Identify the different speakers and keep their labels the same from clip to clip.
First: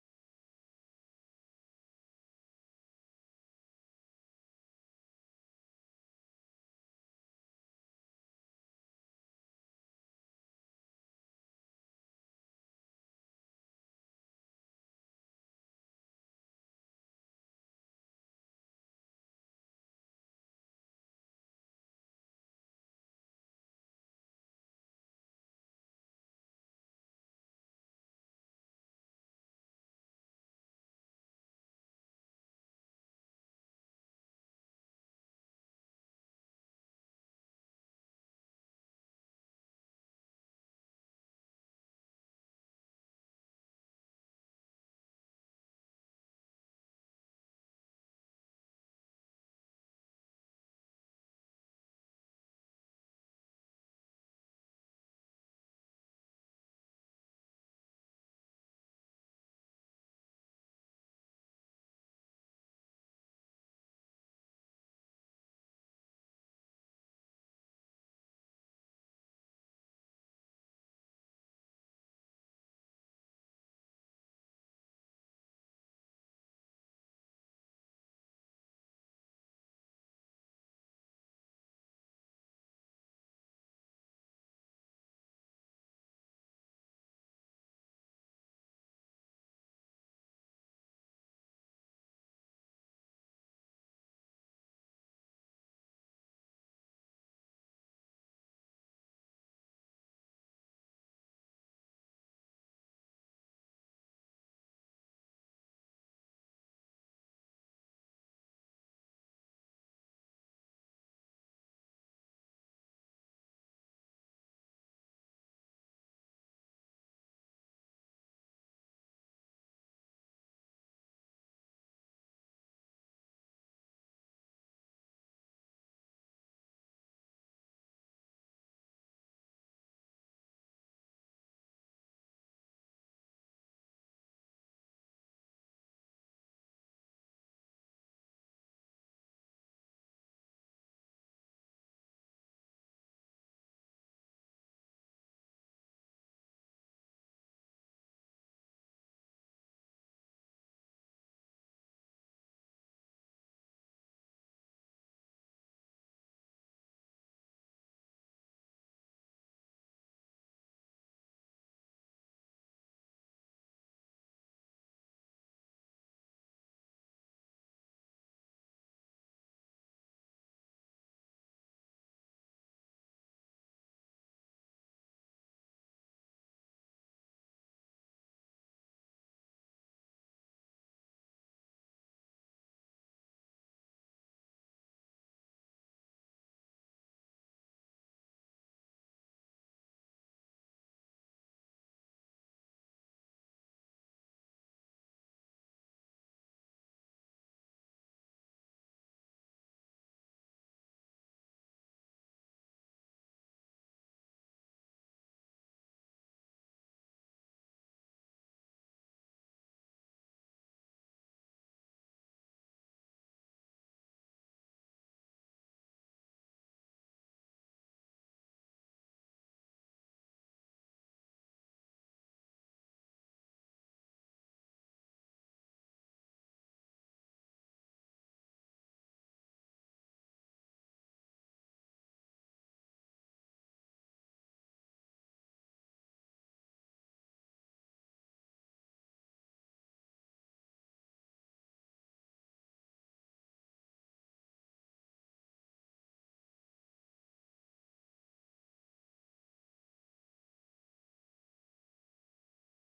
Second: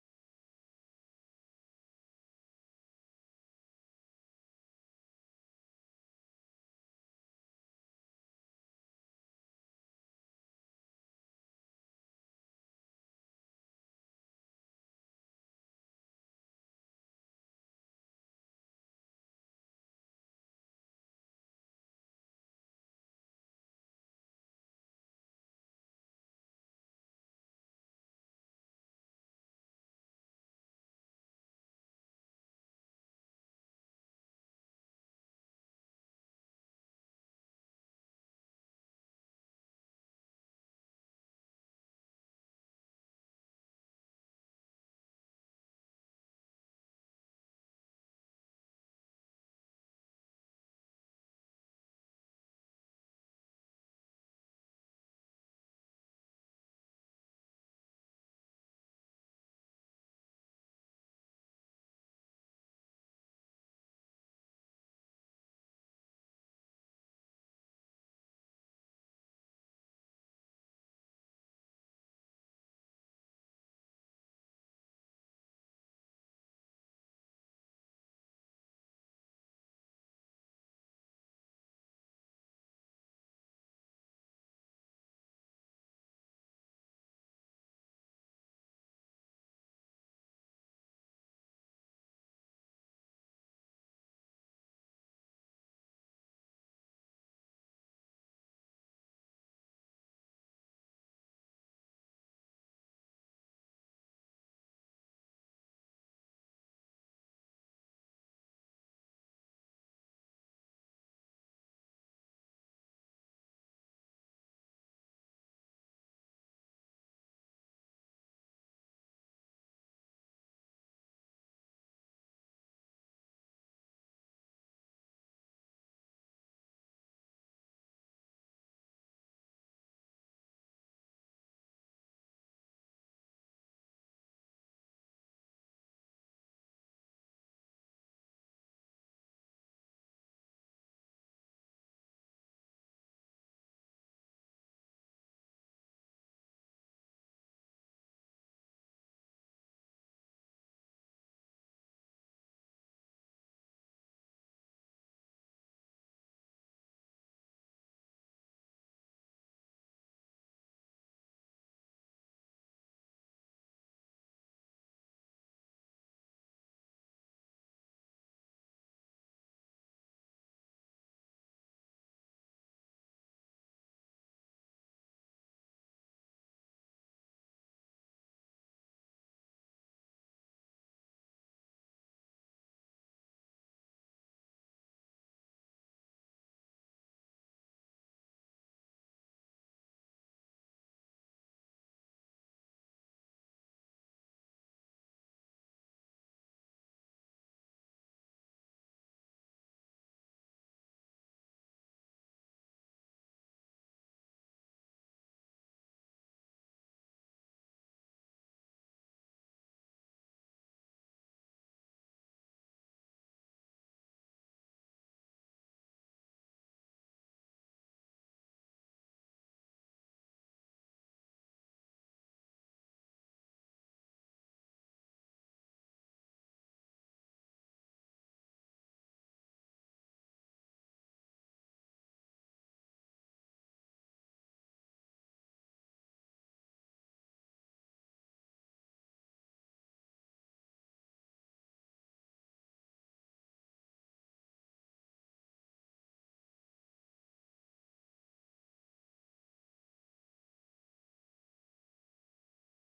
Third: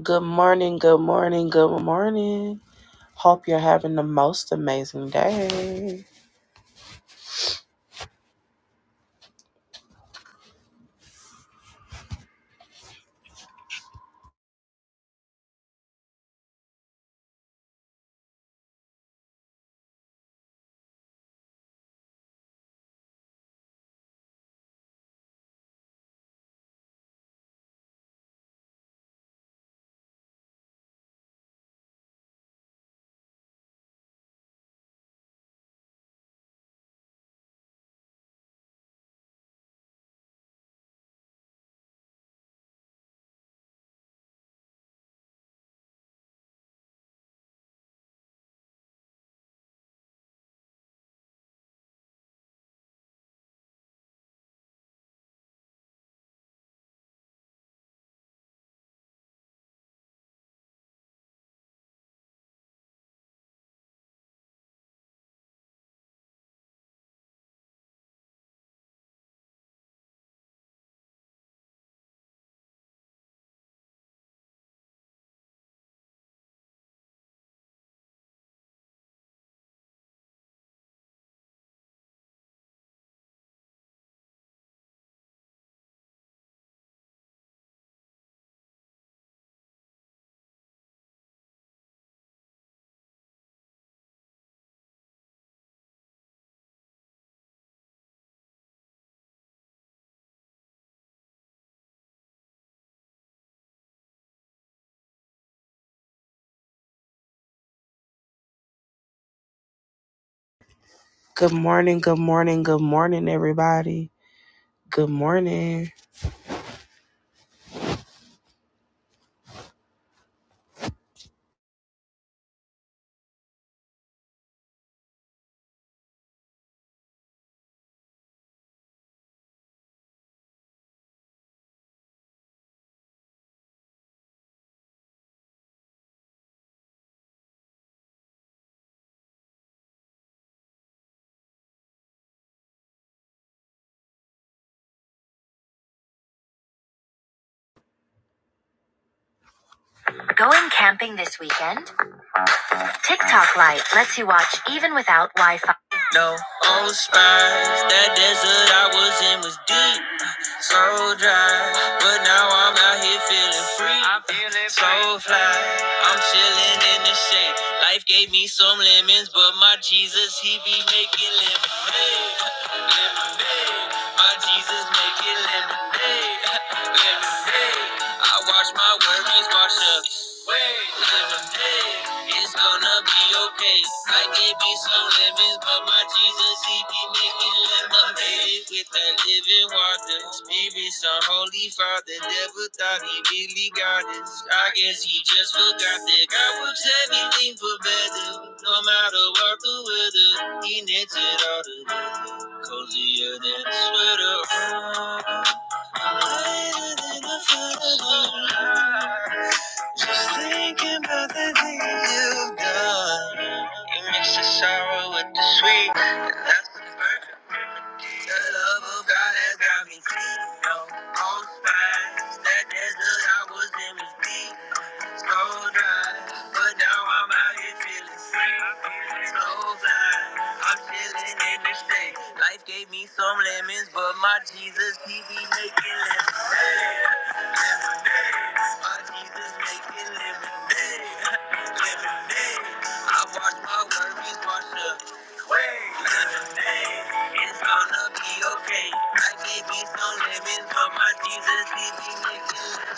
Speaker 1: Good morning, good morning, good morning. Hope you're having the most amazing day. Good morning, good morning, good morning, everybody. Good morning. Going camping this weekend? TikTok Lite lets you watch even without Wi Fi. No old spies, that desert I was in was deep, so dry. But now I'm out here feeling free, I'm feeling so fly. I'm chilling in the shade. Life gave me some lemons, but my Jesus, he be making lemonade. Lemonade, my Jesus making lemonade. Lemonade, I watch my worries wash up. Hey, It's gonna be okay. I gave me some lemons, but my Jesus, he be making lemonade with that living water. Spirit, some holy father, never thought he really got us. I guess he just forgot that God works everything for better. No matter what the weather, he knits it all together. Cozier than a sweater. Lighter than a feather. Just thinking about the things you've done. You mix the sorrow with the sweet. And that's the perfect. The love of God has got me clean. No, all signs that desert I was in was deep. So dry, but now I'm out here feeling free. So fly, I'm chilling in the shade. Life gave me some lemons, but my Jesus, he be making lemonade. Lemonade, my Jesus making lemonade. Lemonade, I watch my worries wash up. Wait, lemonade, it's gonna be okay. I gave me some lemons, but my Jesus, he be making lemonade.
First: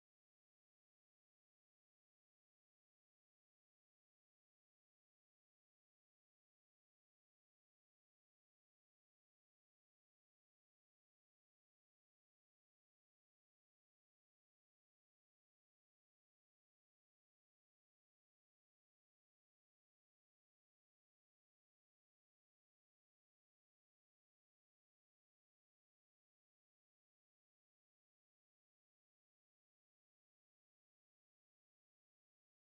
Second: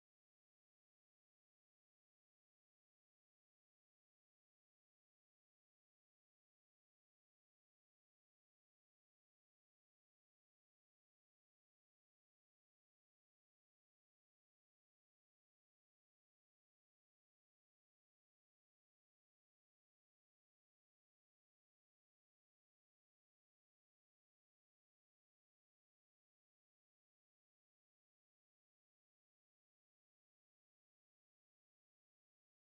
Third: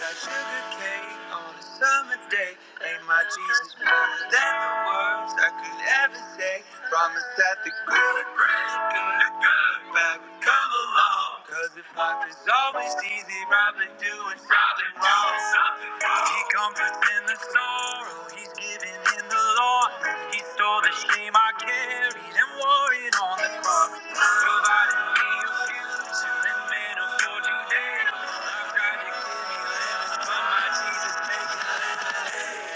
Speaker 1: That sugar cake on a summer day. Ain't my Jesus more than the words I could ever say. Promise that the good, great, good, good bad would come along. Cause if life is always easy, Robin doing something wrong. He comforts in the sorrow, he's given in the Lord. He stole the shame I carried and wore it on the cross. Provided me a future and manna for today. I tried to give you lemons, but my Jesus make it lemonade.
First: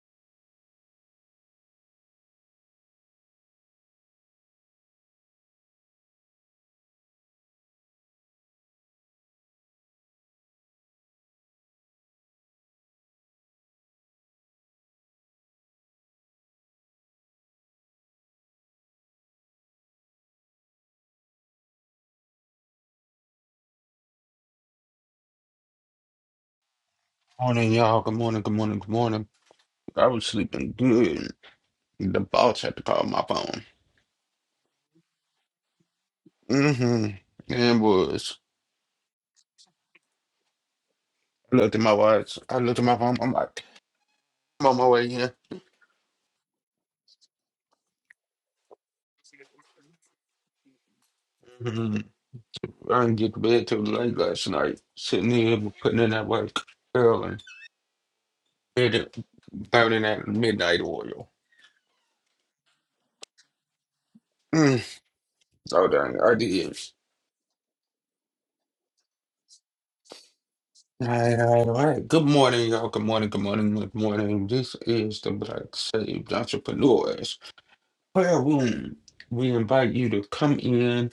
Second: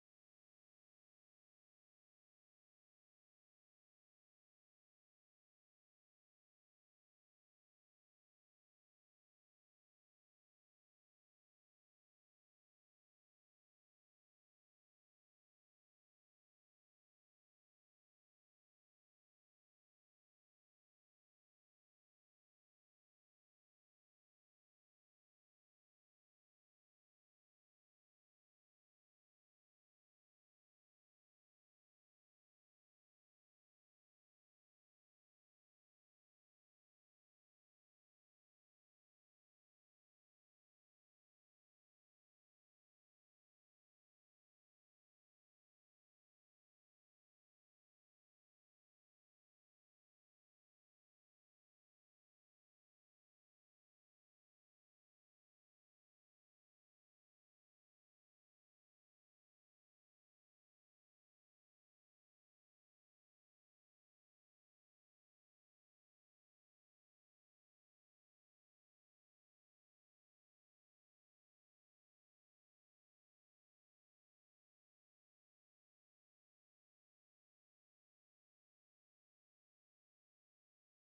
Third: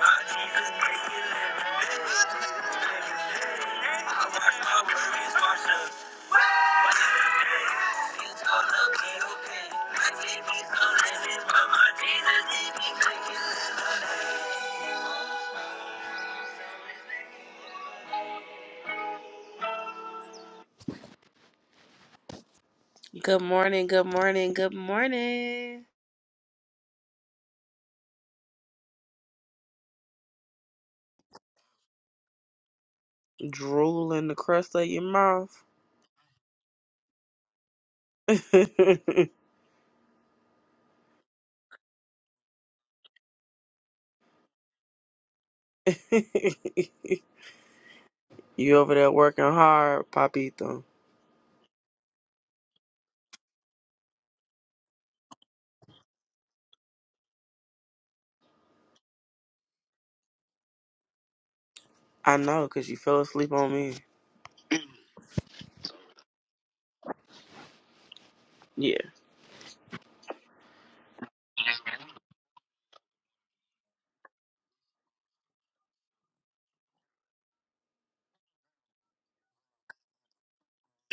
Speaker 1: My Jesus make it lemonade. My Jesus make it lemonade. I watch my worries wash away. You told me you paid. My Jesus, don't let me, but my Jesus, he be making Good morning, good morning, good morning.
Speaker 2: Morning, y'all. Good morning, good morning, good morning. I was sleeping good. The boss had to call my phone.
Speaker 1: Drool in the crust of your mouth.
Speaker 2: Mm-hmm. And was. I looked at my watch. I looked at my phone. I'm like, I'm on my way in.
Speaker 1: you over there working hard, Papito.
Speaker 2: hmm I didn't get to bed till late last night. Sitting here putting in that work early. Did it burning that midnight oil.
Speaker 1: I know, because you fell asleep on me.
Speaker 2: Mm. Oh dang, I did.
Speaker 1: Yeah.
Speaker 2: All right, all right, all right. Good morning, y'all. Good morning, good morning, good morning. This is the Black Saved Entrepreneurs. prayer room. We invite you to come in,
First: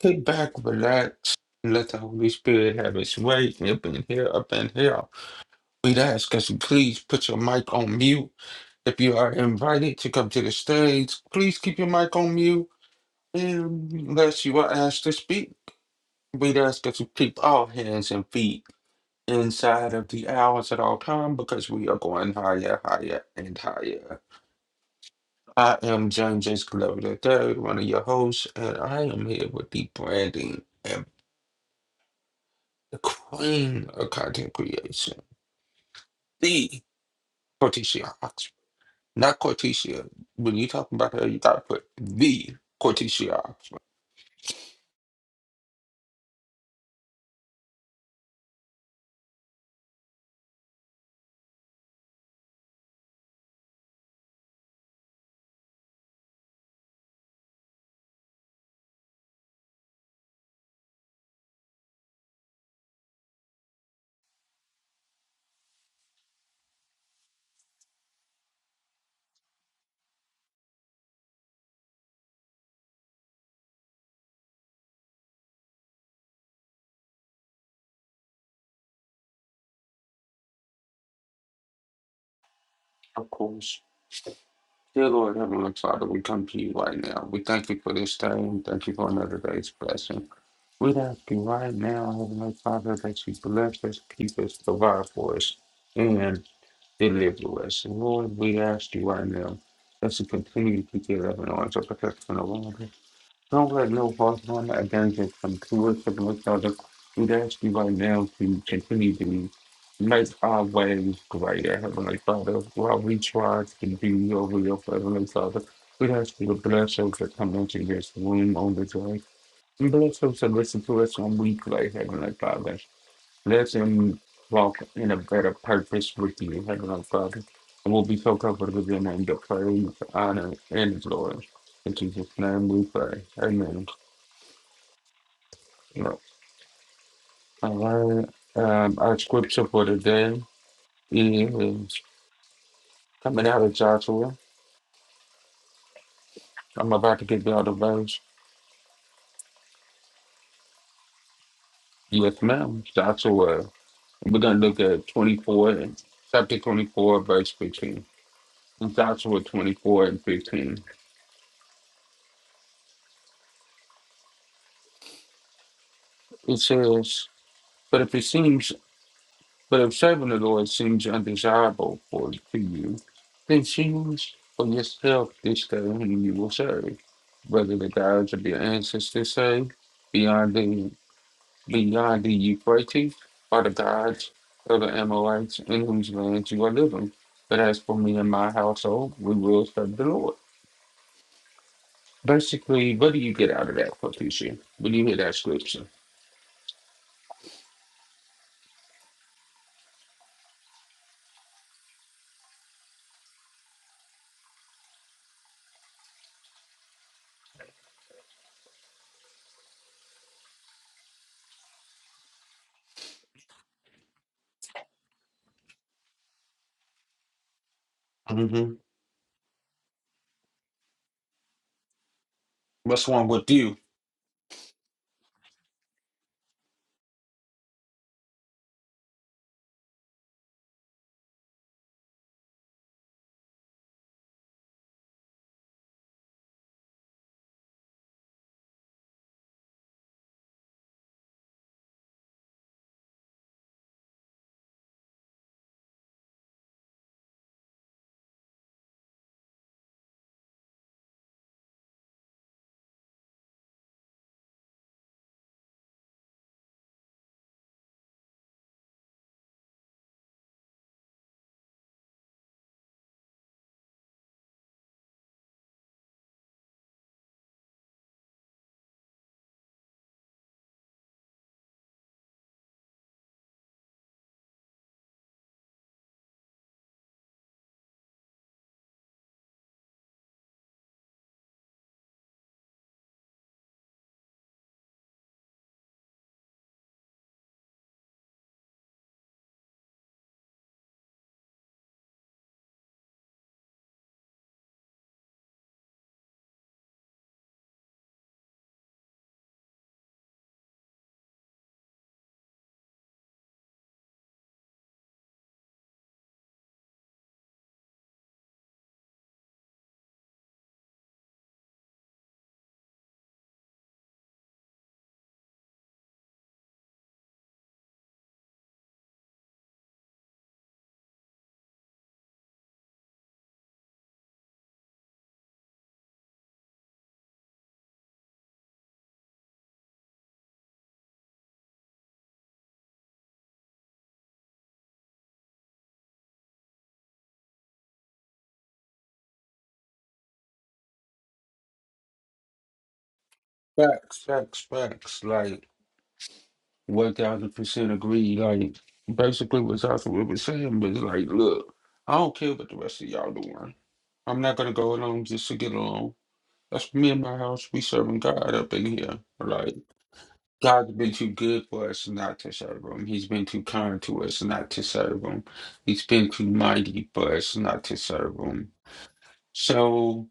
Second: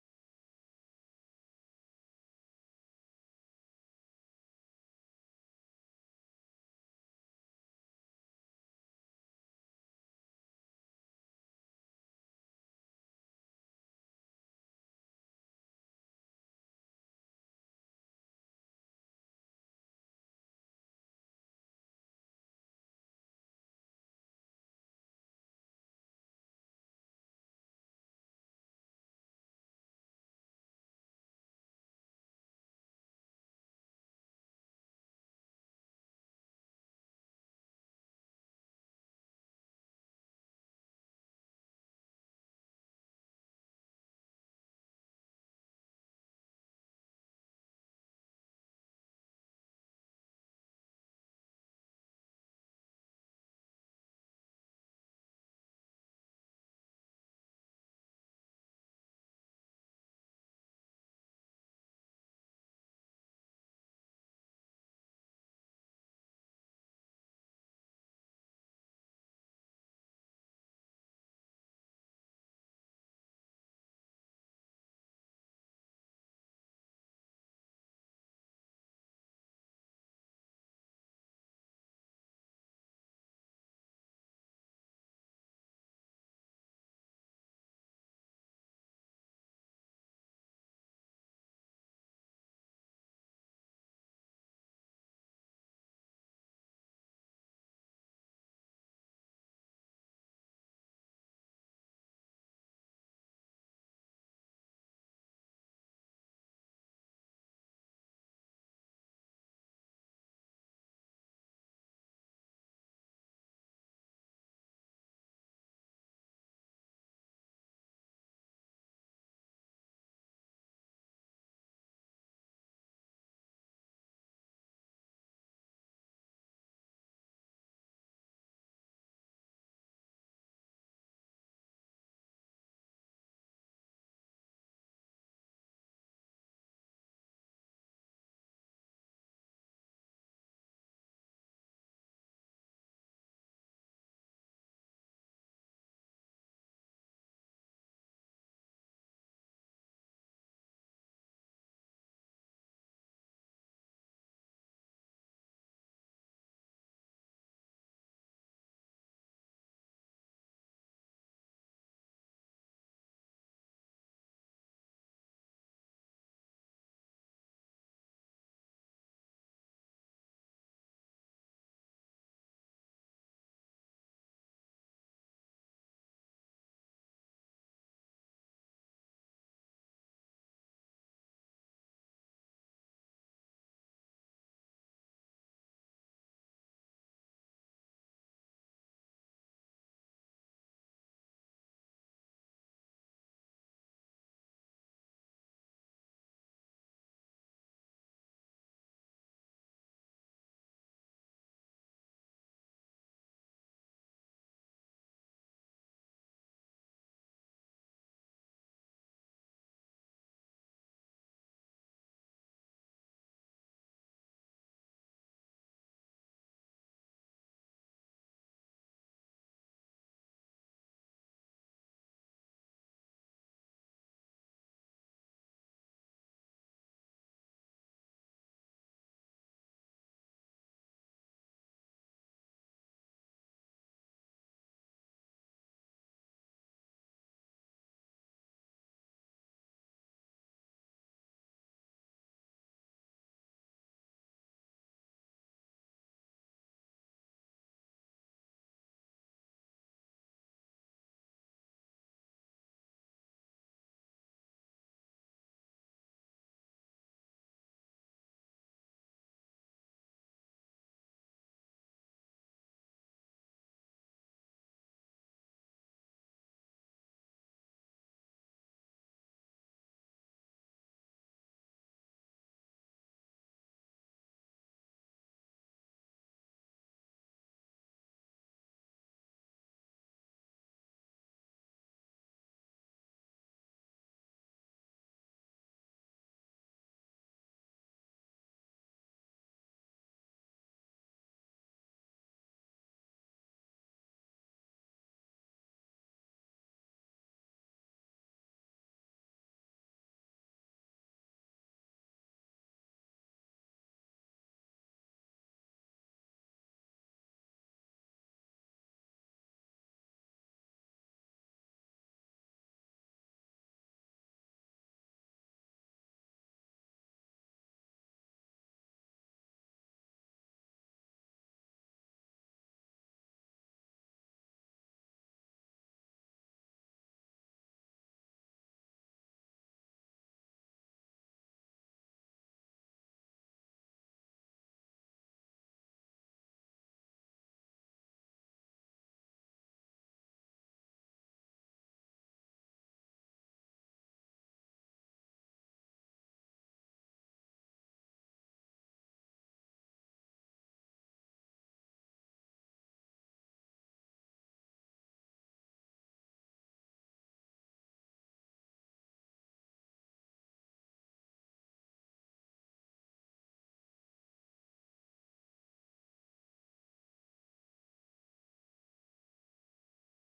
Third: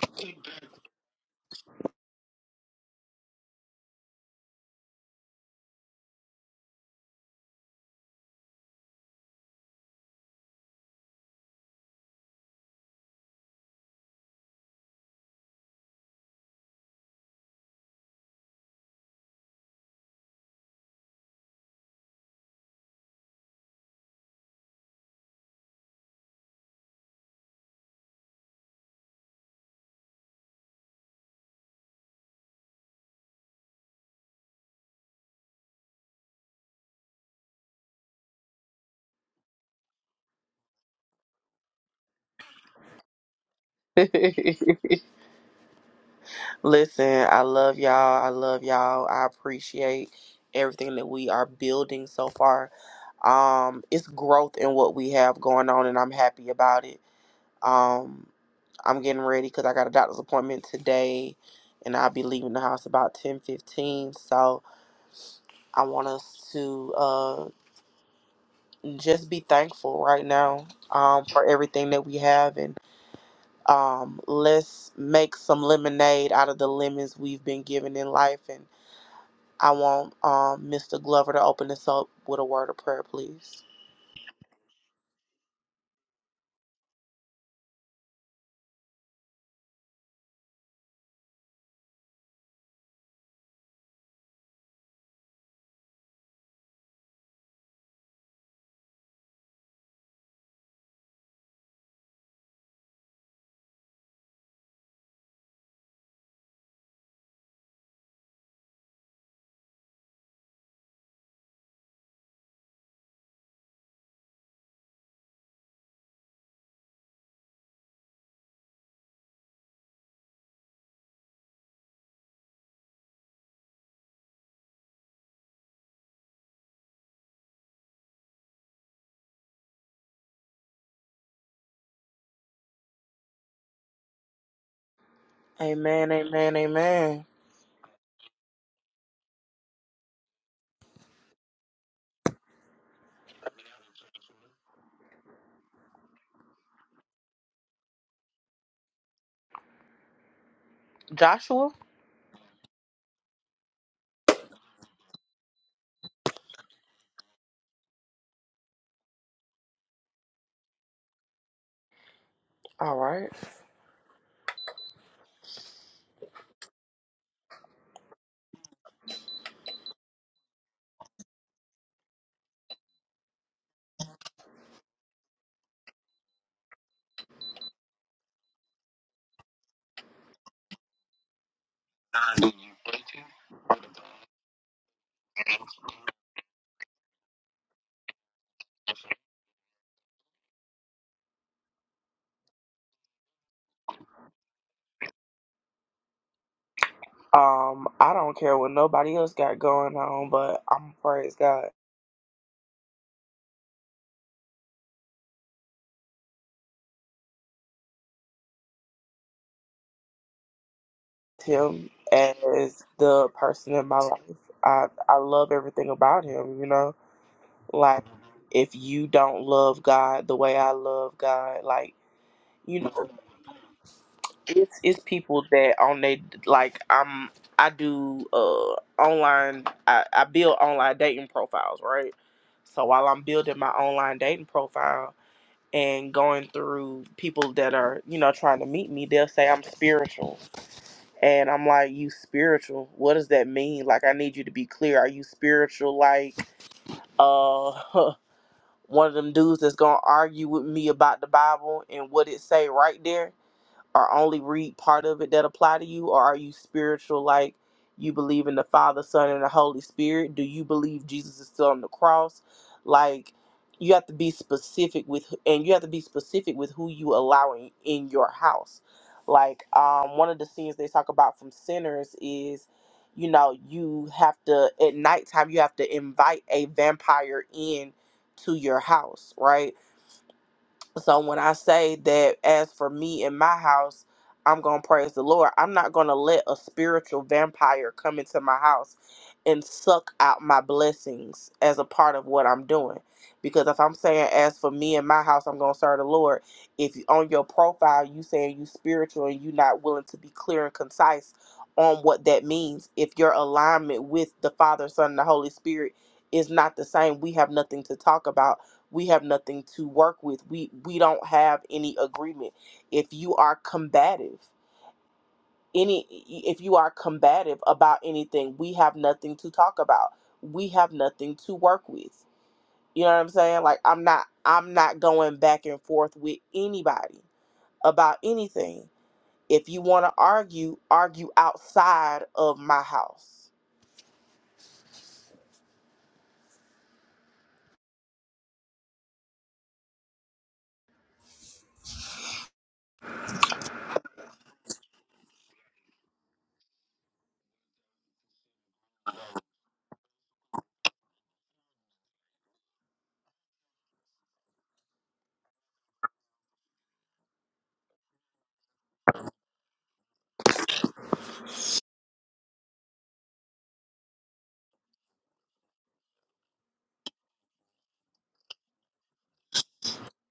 Speaker 2: kick back, relax, and let the Holy Spirit have its way up in here, up in here. We'd ask us to please put your mic on mute. If you are invited to come to the stage, please keep your mic on mute unless you are asked to speak. We'd ask us to keep all hands and feet inside of the hours at all time because we are going higher, higher, and higher. I am John James Glover III, one of your hosts, and I am here with the branding and the queen of content creation, the Corticia Oxford. Not Corticia. When you talking about her, you gotta put the Corticia Oxford.
Speaker 1: Listen, I love y'all. I love y'all. I appreciate everything that we are building so far. Um, it's growth in what we have going on, and I'm happy about it. Um, I'm getting ready because I got a doctor's appointment today, and I'll be leaving the house about ten fifteen. So I want us to uh, just be thankful right now um, for everything that we have, and um, let's make some lemonade out of the lemons we've been given in life. And I want um, Mr. Glover to open us up with a word of prayer,
Speaker 2: Of
Speaker 1: please.
Speaker 2: course. Dear Lord, Heavenly Father, we come to you right now. We thank you for this day. and Thank you for another day's blessing. We ask you right now, Heavenly Father, that you bless us, keep us, provide for us. and deliver us. And Lord, we ask you right now as you continue to keep your loving arms of protection around us. Don't let no harm, harm, or no danger come to us and with others. we ask you right now to continue to make our ways greater, Heavenly Father, while we try to do your will, Heavenly Father. we ask you to bless those that come into this room on the day. And bless those that listen to us on replay, Heavenly Father. Let him walk in a better purpose with you, Heavenly Father. And we'll be so comfortable in your name, the praise, honor, and glory. In Jesus' name we pray. Amen.
Speaker 1: Amen,
Speaker 2: Yeah.
Speaker 1: amen, amen.
Speaker 2: All right. Um, our scripture for today is coming out of Joshua. I'm about to give y'all the verse.
Speaker 1: Joshua?
Speaker 2: Yes, ma'am. Joshua. We're going to look at 24, chapter 24, verse 15. Joshua 24 and 15.
Speaker 1: All right.
Speaker 2: It says, But if it seems But if serving the Lord seems undesirable for to you, then choose for yourself this day whom you will serve, whether the gods of your ancestors served beyond the beyond the Euphrates or the gods of the Amorites in whose lands you are living. But as for me and my household, we will serve the Lord. Basically, what do you get out of that, Patricia? When you hear that scripture,
Speaker 1: Um, I don't care what nobody else got going on, but I'm praise God. Him as the person in my life. I I love everything about him, you know? Like
Speaker 2: hmm
Speaker 1: if you don't love God the way I love God, like, you know,
Speaker 2: what's wrong with you?
Speaker 1: it's it's people that on they like I'm I do uh online I, I build online dating profiles, right? So while I'm building my online dating profile and going through people that are, you know, trying to meet me, they'll say I'm spiritual. And I'm like, you spiritual? What does that mean? Like I need you to be clear. Are you spiritual like uh one of them dudes that's gonna argue with me about the Bible and what it say right there? or only read part of it that apply to you or are you spiritual like you believe in the father son and the holy spirit do you believe jesus is still on the cross like you have to be specific with and you have to be specific with who you allow in, in your house like um one of the scenes they talk about from sinners is you know you have to at nighttime you have to invite a vampire in to your house right so when I say that as for me in my house, I'm going to praise the Lord, I'm not going to let a spiritual vampire come into my house and suck out my blessings as a part of what I'm doing. Because if I'm saying as for me in my house, I'm going to serve the Lord, if you, on your profile you saying you spiritual and you not willing to be clear and concise on what that means, if your alignment with the Father, Son, and the Holy Spirit is not the same, we have nothing to talk about we have nothing to work with we we don't have any agreement if you are combative any if you are combative about anything we have nothing to talk about we have nothing to work with you know what i'm saying like i'm not i'm not going back and forth with anybody about anything if you want to argue argue outside of my house
Speaker 2: Facts, facts, facts. Like One thousand percent agree. Like basically what Joshua was saying was like, look, I don't care what the rest of y'all doing. I'm not gonna go along just to get along. That's me and my house. We serving God up in here. Like God's been too good for us not to serve Him. He's been too kind to us not to serve Him. He's been too mighty for us not to serve Him. So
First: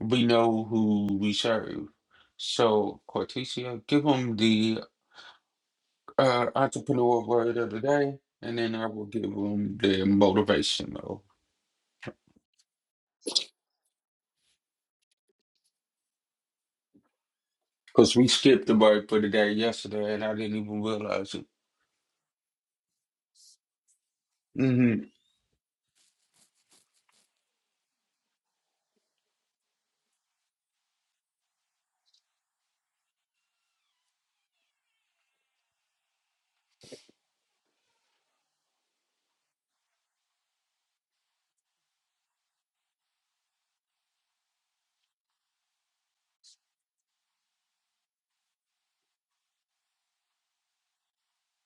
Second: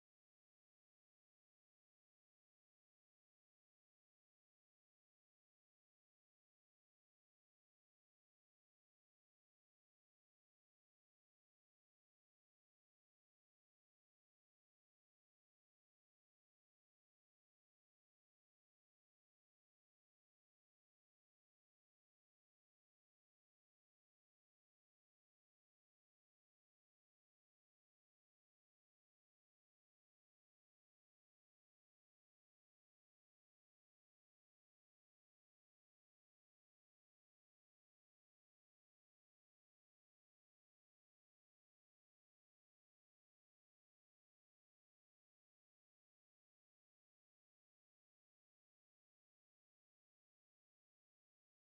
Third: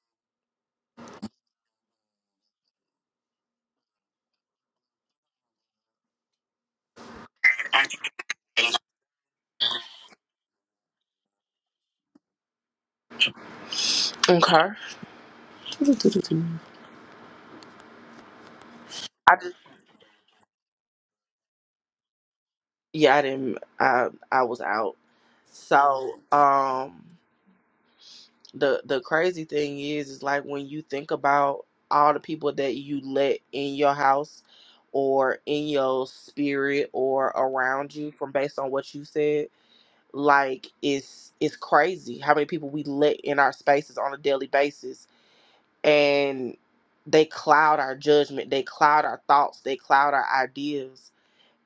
Speaker 2: we know who we serve. So Cortesia, give him the uh, entrepreneur of word of the day, and then I will give them the motivational.
Speaker 1: okay
Speaker 2: Because we skipped the word for the
Speaker 1: i
Speaker 2: day
Speaker 1: just
Speaker 2: yesterday, and I didn't even realize it.
Speaker 1: yeah i didn't i i was out
Speaker 2: Mm-hmm.
Speaker 1: so um the the crazy thing is is like when you think about all the people that you let in your house or in your spirit or around you from based on what you said like it's it's crazy how many people we let in our spaces on a daily basis and they cloud our judgment they cloud our thoughts they cloud our ideas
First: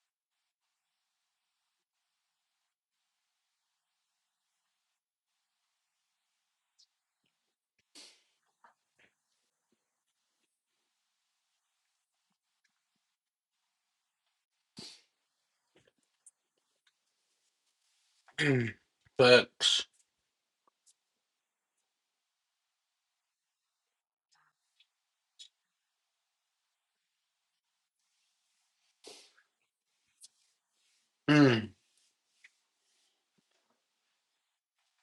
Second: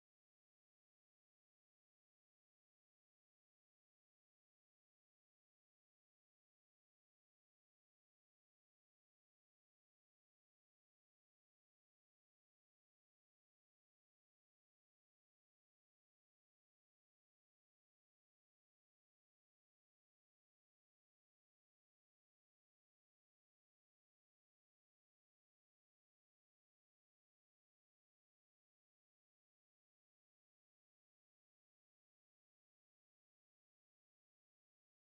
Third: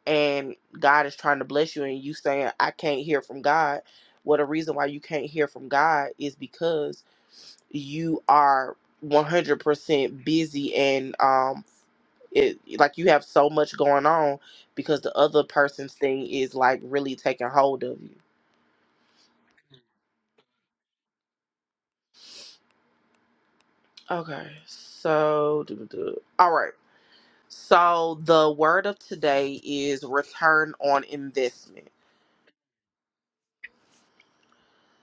Speaker 1: and God is trying to bless you and you saying I can't hear from God. Well, the reason why you can't hear from God is because you are 100% busy and um it like you have so much going on because the other person's thing is like really taking hold of you.
Speaker 2: Facts.
Speaker 1: Okay. So duh, duh, duh. all right. So the word of today is return on
Speaker 2: Mm.
Speaker 1: investment.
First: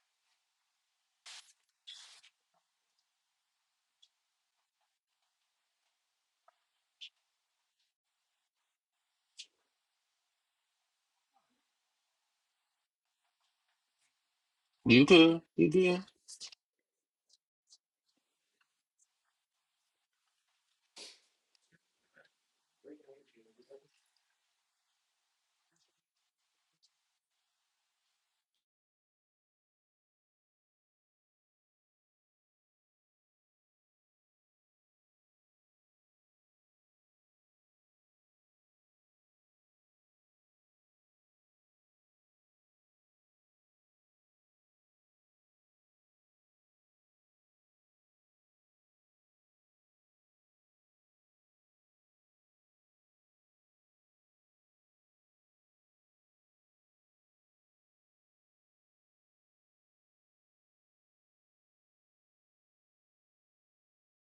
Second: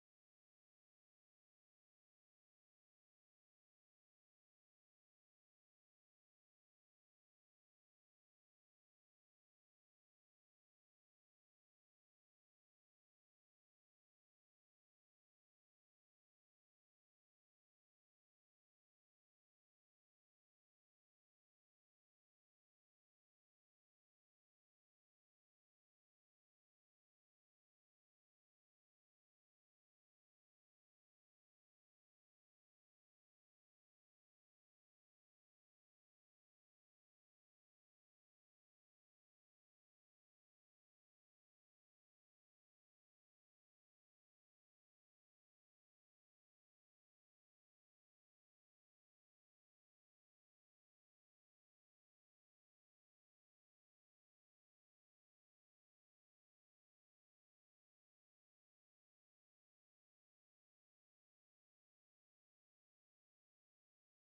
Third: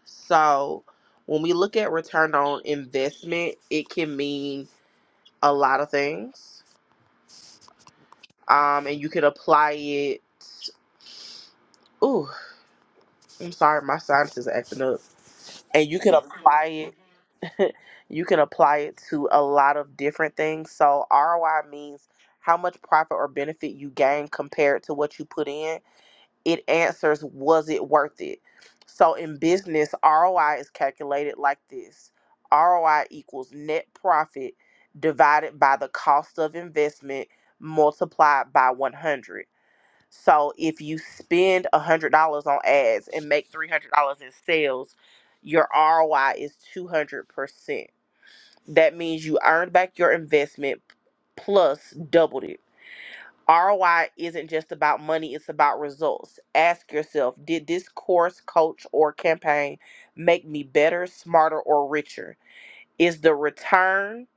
Speaker 1: So when we look at return on investment, it can mean a lot of things. Um, and you could apply it. Ooh, I'm sorry, my sinuses are acting up.
Speaker 2: You good? You
Speaker 1: And you
Speaker 2: good?
Speaker 1: can apply it. you can apply it to a lot of different things. So ROI means how much profit or benefit you gain compared to what you put in it answers was it worth it so in business roi is calculated like this roi equals net profit divided by the cost of investment multiplied by 100 so if you spend $100 on ads and make $300 in sales your roi is 200% that means you earned back your investment plus doubled it ROI isn't just about money, it's about results. Ask yourself Did this course, coach, or campaign make me better, smarter, or richer? Is the return,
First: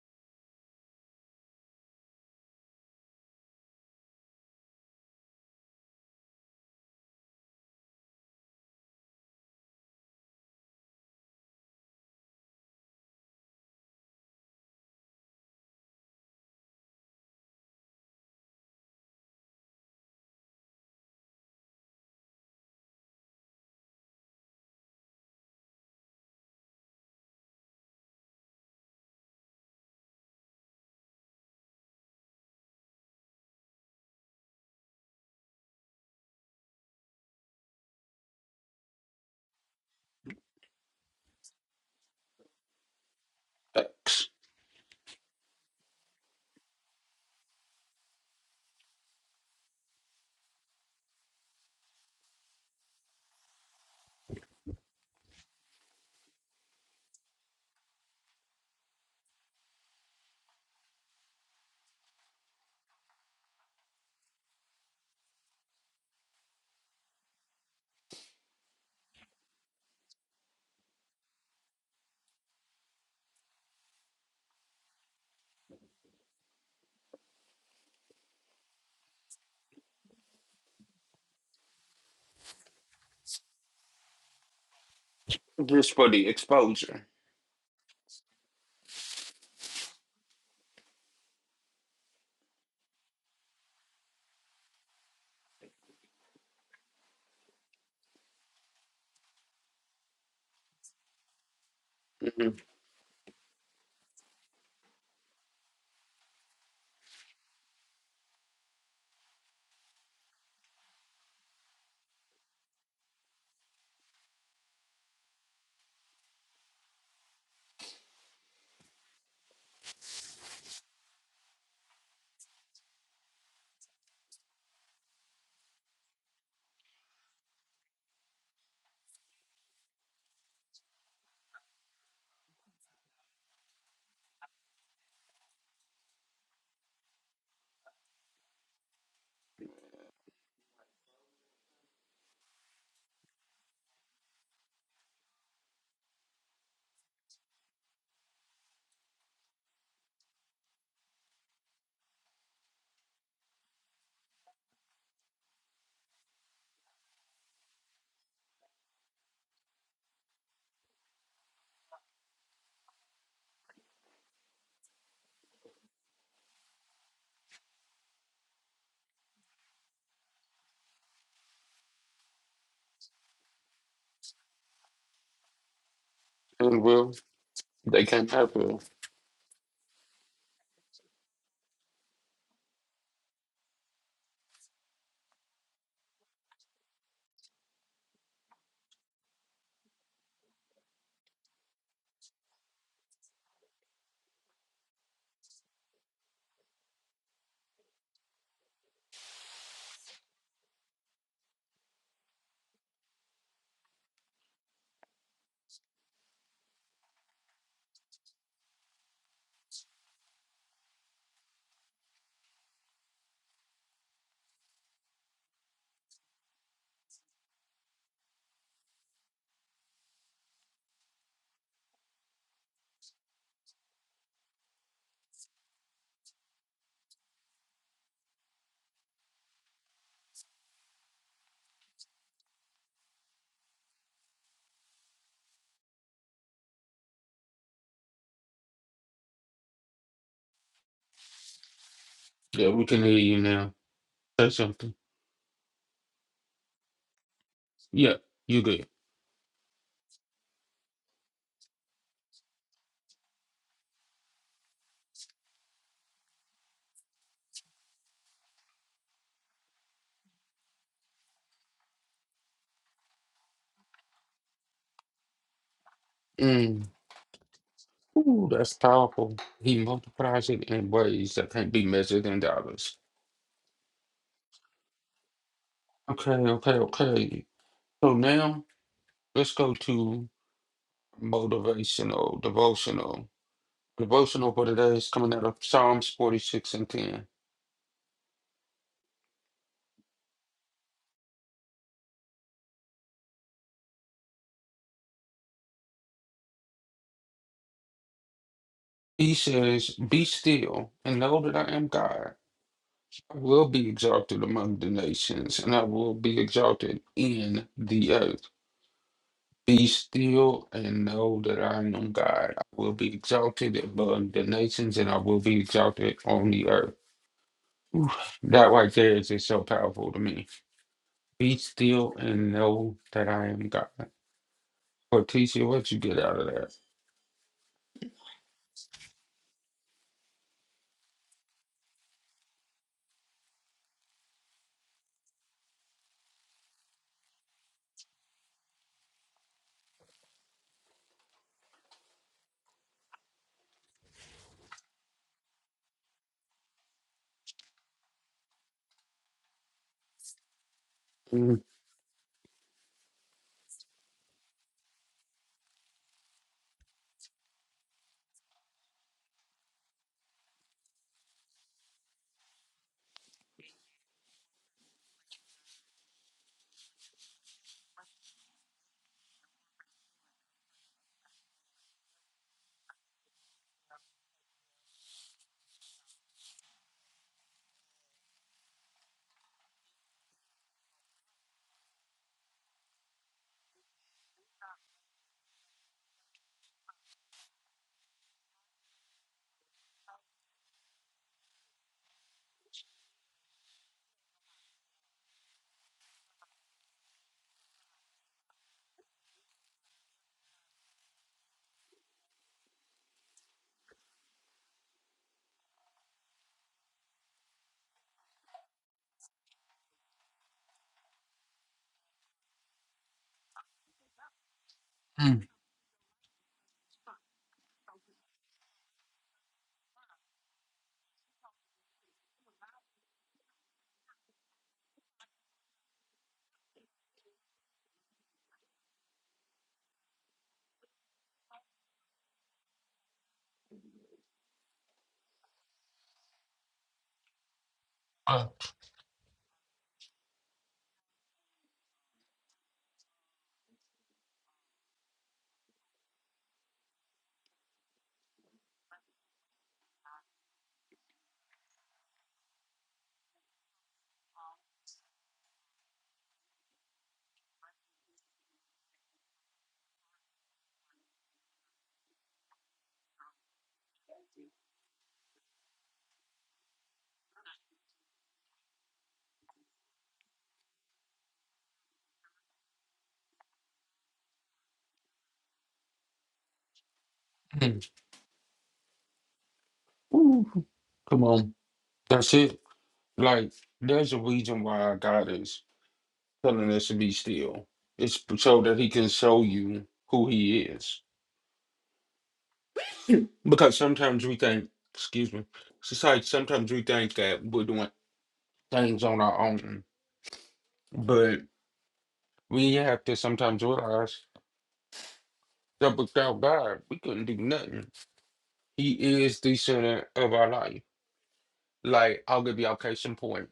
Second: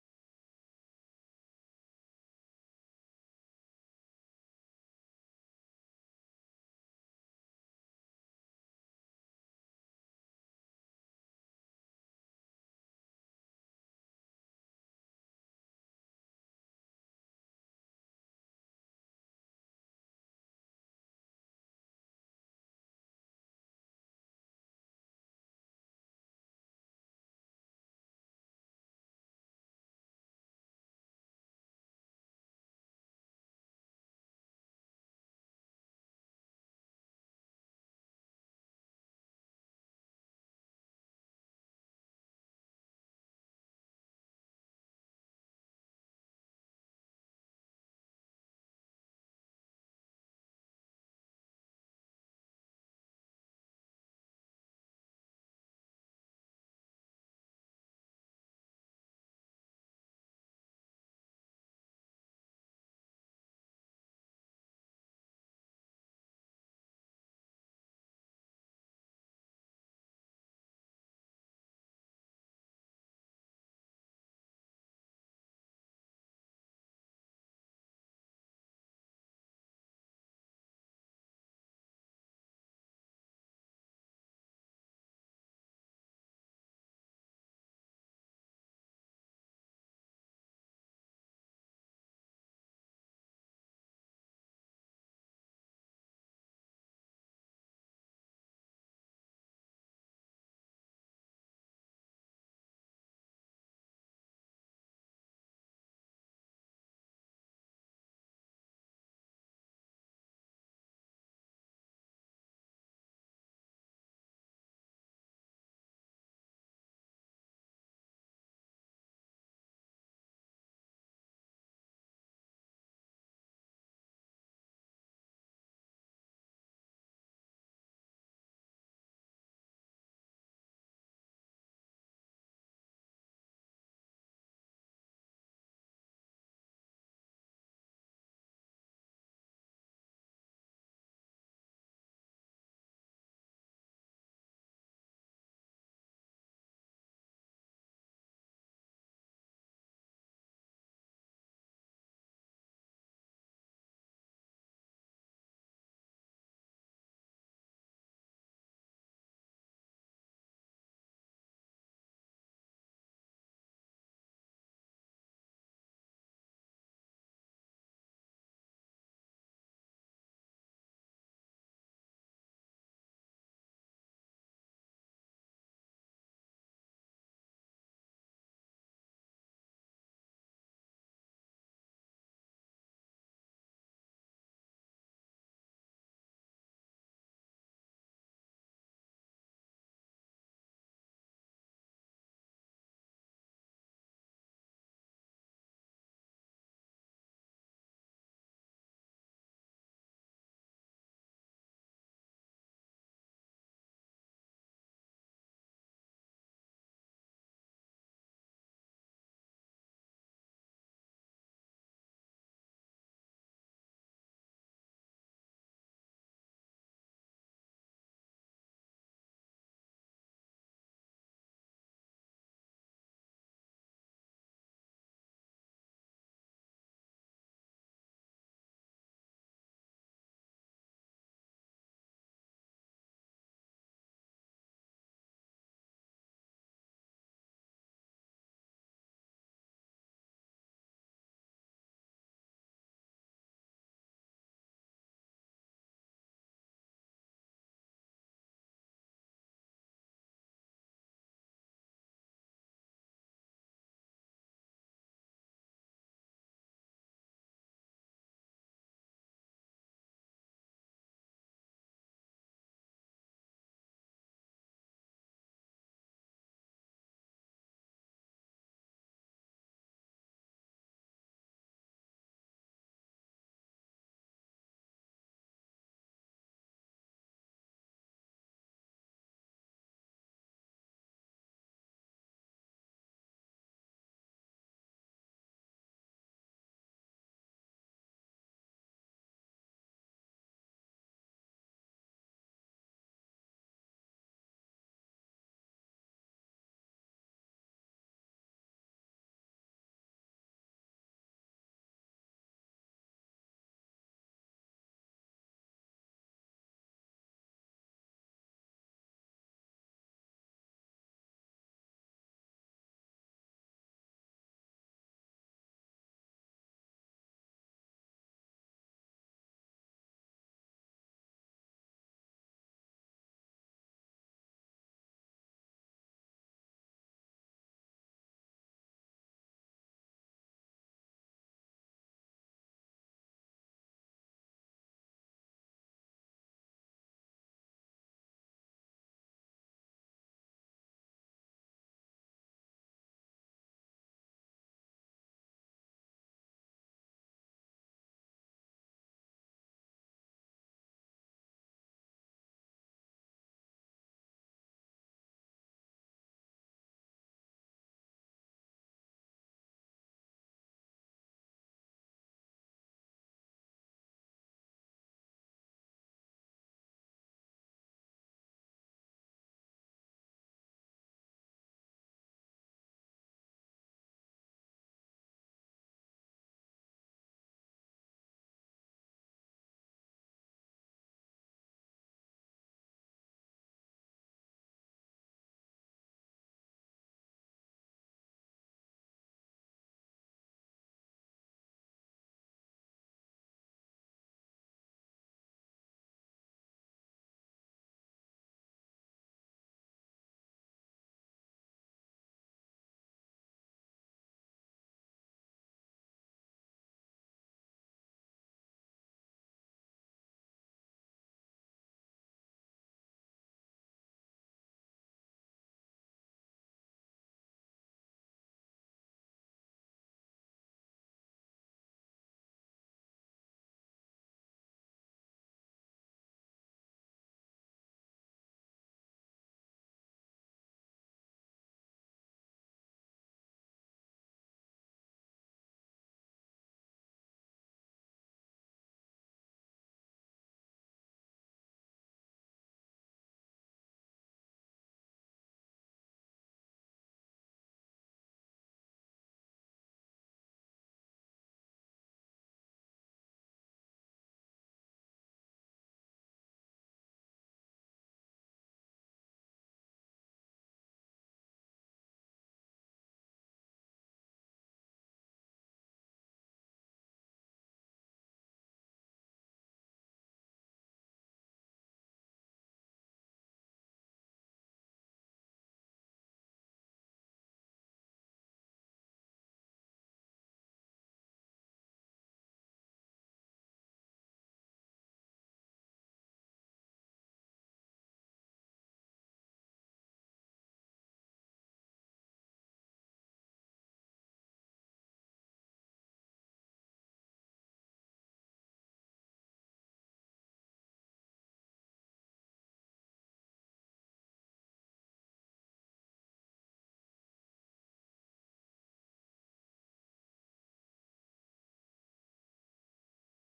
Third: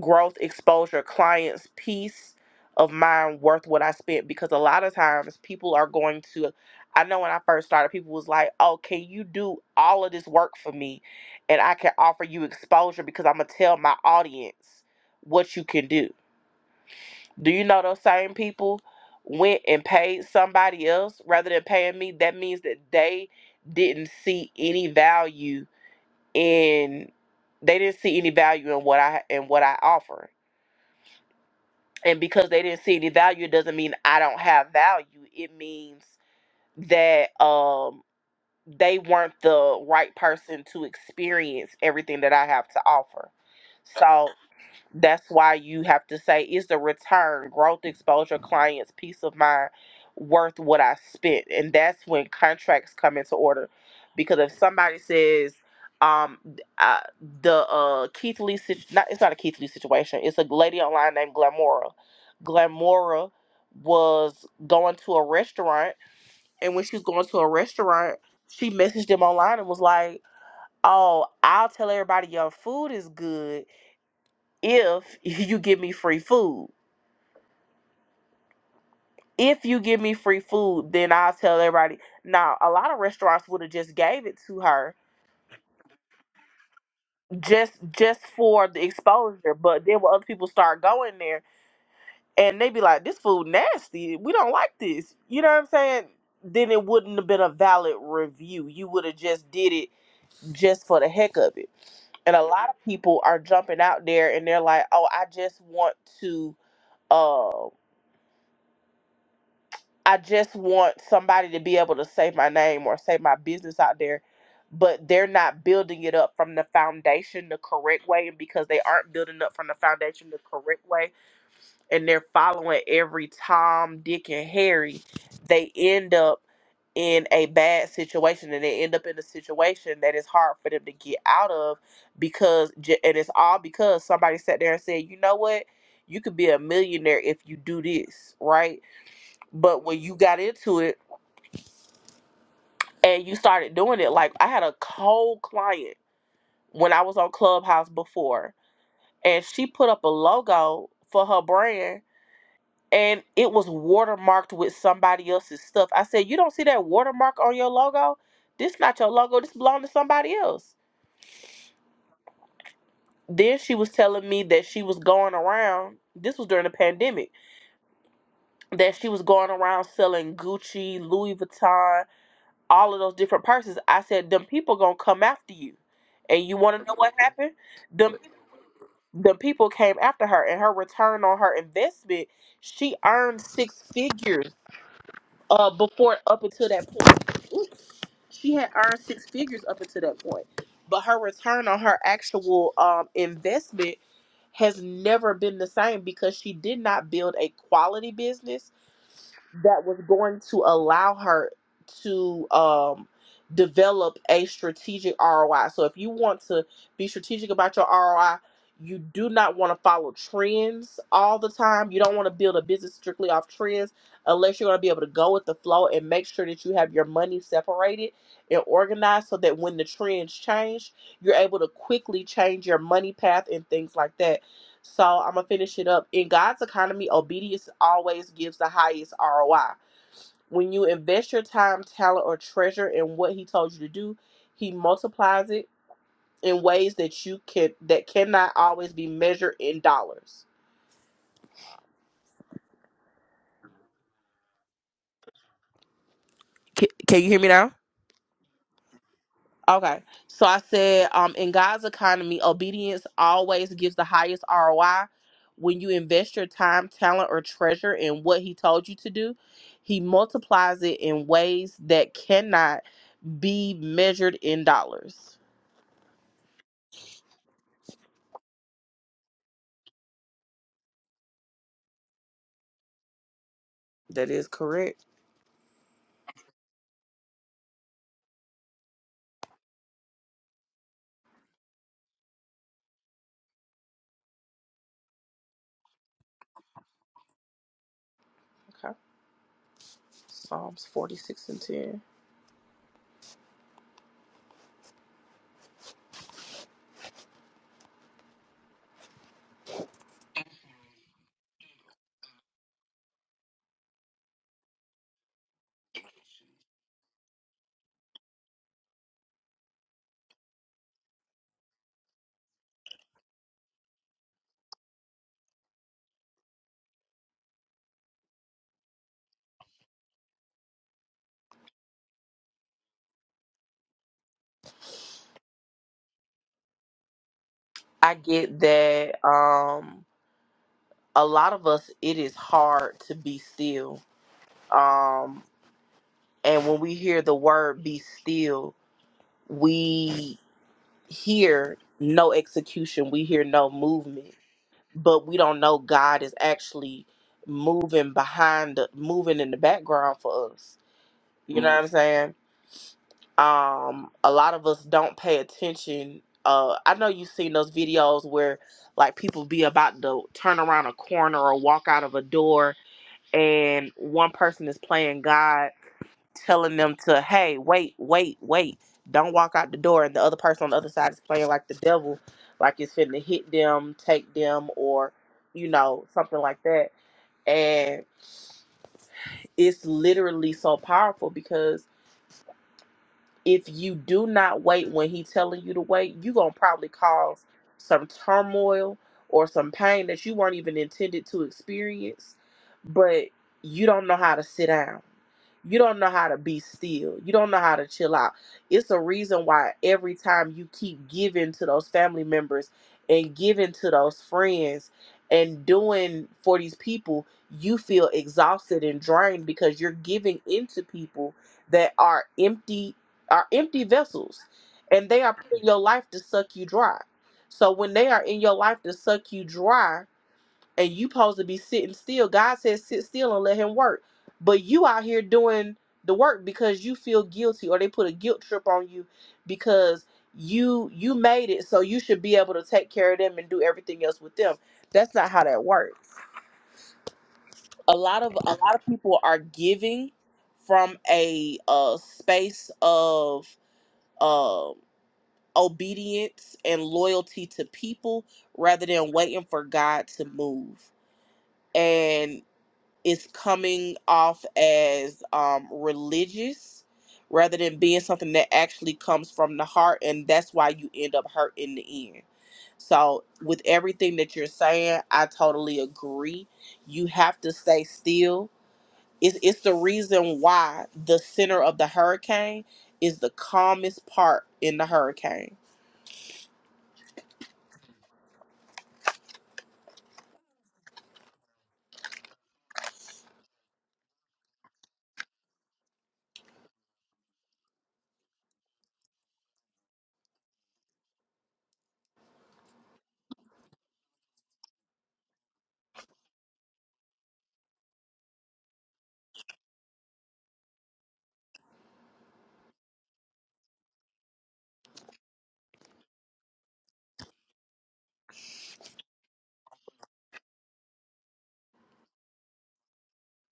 Speaker 1: growth, exposure, clients, peace of mind worth what I spent? Because a lot of times people are going to, I know when I first started, people was like, Oh, can you do all of this work for me? And I can offer you exposure because I'm going to tell my audience what you can do do you know those same people went and paid somebody else rather than paying me? That means that they didn't see any value in they didn't see any value in what I in what I offer. And because they didn't see any value, it doesn't mean I don't have value. It means that um they weren't the right person to experience everything that I have to offer. So
Speaker 2: Facts.
Speaker 1: that's why you have to say is the return growth exposure clients peace of mind worth what i spent and that's when contracts come into order because if somebody says um th- uh, the uh keith lee situ- not, it's not a keith lee situation it's a lady online named glamora glamora was going to a restaurant and when she was going to a restaurant she messaged them online and was like oh i'll tell everybody your food is good if you give me free food. If you give me free food, then I'll tell everybody. Now, a lot of restaurants would have just gave it to her
Speaker 2: Just for the exposure.
Speaker 1: just just for the exposure. But then when other people start going there and they be like, This food nasty. We don't like this. You know what I'm saying? Then it wouldn't have been a valid review. You would have just did it just for the heck of it. And a
Speaker 2: hmm
Speaker 1: lot of people are jumping out there and they're like, Oh, I just want to um I just want somebody to be able to say my name or say my business out there, but they're not building it up from the foundation the correct way. And because they aren't building up from the foundation the correct way and they're following every Tom, Dick, and Harry, they end up in a bad situation and they end up in a situation that is hard for them to get out of because j- and it's all because somebody sat there and said you know what you could be a millionaire if you do this right but when you got into it and you started doing it, like I had a cold client when I was on Clubhouse before, and she put up a logo for her brand and it was watermarked with somebody else's stuff. I said, You don't see that watermark on your logo? This not your logo, this belong to somebody else. Then she was telling me that she was going around, this was during the pandemic, that she was going around selling Gucci, Louis Vuitton, all of those different persons. I said, them people gonna come after you. And you wanna
Speaker 2: And
Speaker 1: know what
Speaker 2: well,
Speaker 1: happened?
Speaker 2: they
Speaker 1: Them
Speaker 2: can't help it.
Speaker 1: them people came after her and her return on her investment, she earned six figures uh before up until that point. Ooh, She had earned six figures up until that point. But her return on her actual um investment has never been the same because she did not build a quality business that was going to allow her to um, develop a strategic ROI. So if you want to be strategic about your ROI, you do not want to follow trends all the time. You don't want to build a business strictly off trends unless you're going to be able to go with the flow and make sure that you have your money separated and organized so that when the trends change, you're able to quickly change your money path and things like that so I'm gonna finish it up. In God's economy, obedience always gives the highest ROI. When you invest your time, talent, or treasure in what He told you to do, He multiplies it in ways that you can that cannot always be measured in dollars.
Speaker 2: Yeah, we can hear you now. Say something.
Speaker 1: Can, can you hear me now?
Speaker 2: Yeah, you good.
Speaker 1: Okay. So I said, um, in God's economy, obedience always gives the highest ROI. When you invest your time, talent, or treasure in what He told you to do, He multiplies it in ways that cannot be measured in dollars.
Speaker 2: Mm. Ooh, that's powerful. He multiplies it in ways that can't be measured in dollars.
Speaker 1: That is correct.
Speaker 2: Okay, okay, okay. So now Let's go to motivational, devotional. Devotional for today is coming out of Psalms 46 and 10.
Speaker 1: Okay. Psalms 46 and 10.
Speaker 2: He says, Be still and know that I am God. I will be exalted among the nations and I will be exalted in the earth. Be still and know that I am God. I will be exalted above the nations and I will be exalted on the earth. Oof, that right there is just so powerful to me. Be still and know that I am God. Leticia, what you get out of that?
Speaker 1: I get that um a lot of us it is hard to be still. Um and when we hear the word be still, we hear no execution, we hear no movement, but we don't know God is actually moving behind moving in the background for us. You
Speaker 2: Mm,
Speaker 1: know what I'm saying? um a lot of us don't pay attention uh i know you've seen those videos where like people be about to turn around a corner or walk out of a door and one person is playing god telling them to hey wait wait wait don't walk out the door and the other person on the other side is playing like the devil like it's finna hit them take them or you know something like that and it's literally so powerful because. if you do not wait when he's telling you to wait, you're gonna probably cause some turmoil or some pain that you weren't even intended to experience, but you don't know how to sit down. You don't know how to be still. You don't know how to chill out. It's a reason why every time you keep giving to those family members and giving to those friends and doing for these people, you feel exhausted and drained because you're giving into people that are empty are empty vessels and they are
Speaker 2: mm,
Speaker 1: put in your life to suck you dry. So when they are in your life to suck you dry and you supposed to be sitting still, God says sit still and let him work. But you out here doing the work because you feel guilty or they put a guilt trip on you because you you made it so you should be able to take care of them and do everything else with them. That's not how that works. A lot of
Speaker 2: uh,
Speaker 1: a lot of people are giving from a uh space of um obedience and loyalty to people rather than waiting for God to move. And it's coming off as um, religious rather than being something that actually comes from the heart. And that's why you end up hurt in the end. So, with everything that you're saying, I totally agree. You have to stay still. It's, it's the reason why the center of the hurricane is the calmest part in the hurricane
Speaker 2: mm. Ooh, Come on. That's it. Like, there's a reason why God is telling us to be still. It's so that he can show you who he is. Because sometimes we think, excuse me, society. sometimes we think that we're doing things on our own. But we have to sometimes realize that without God, we couldn't do nothing. He is the center of our life. Like, I'll give y'all case in point.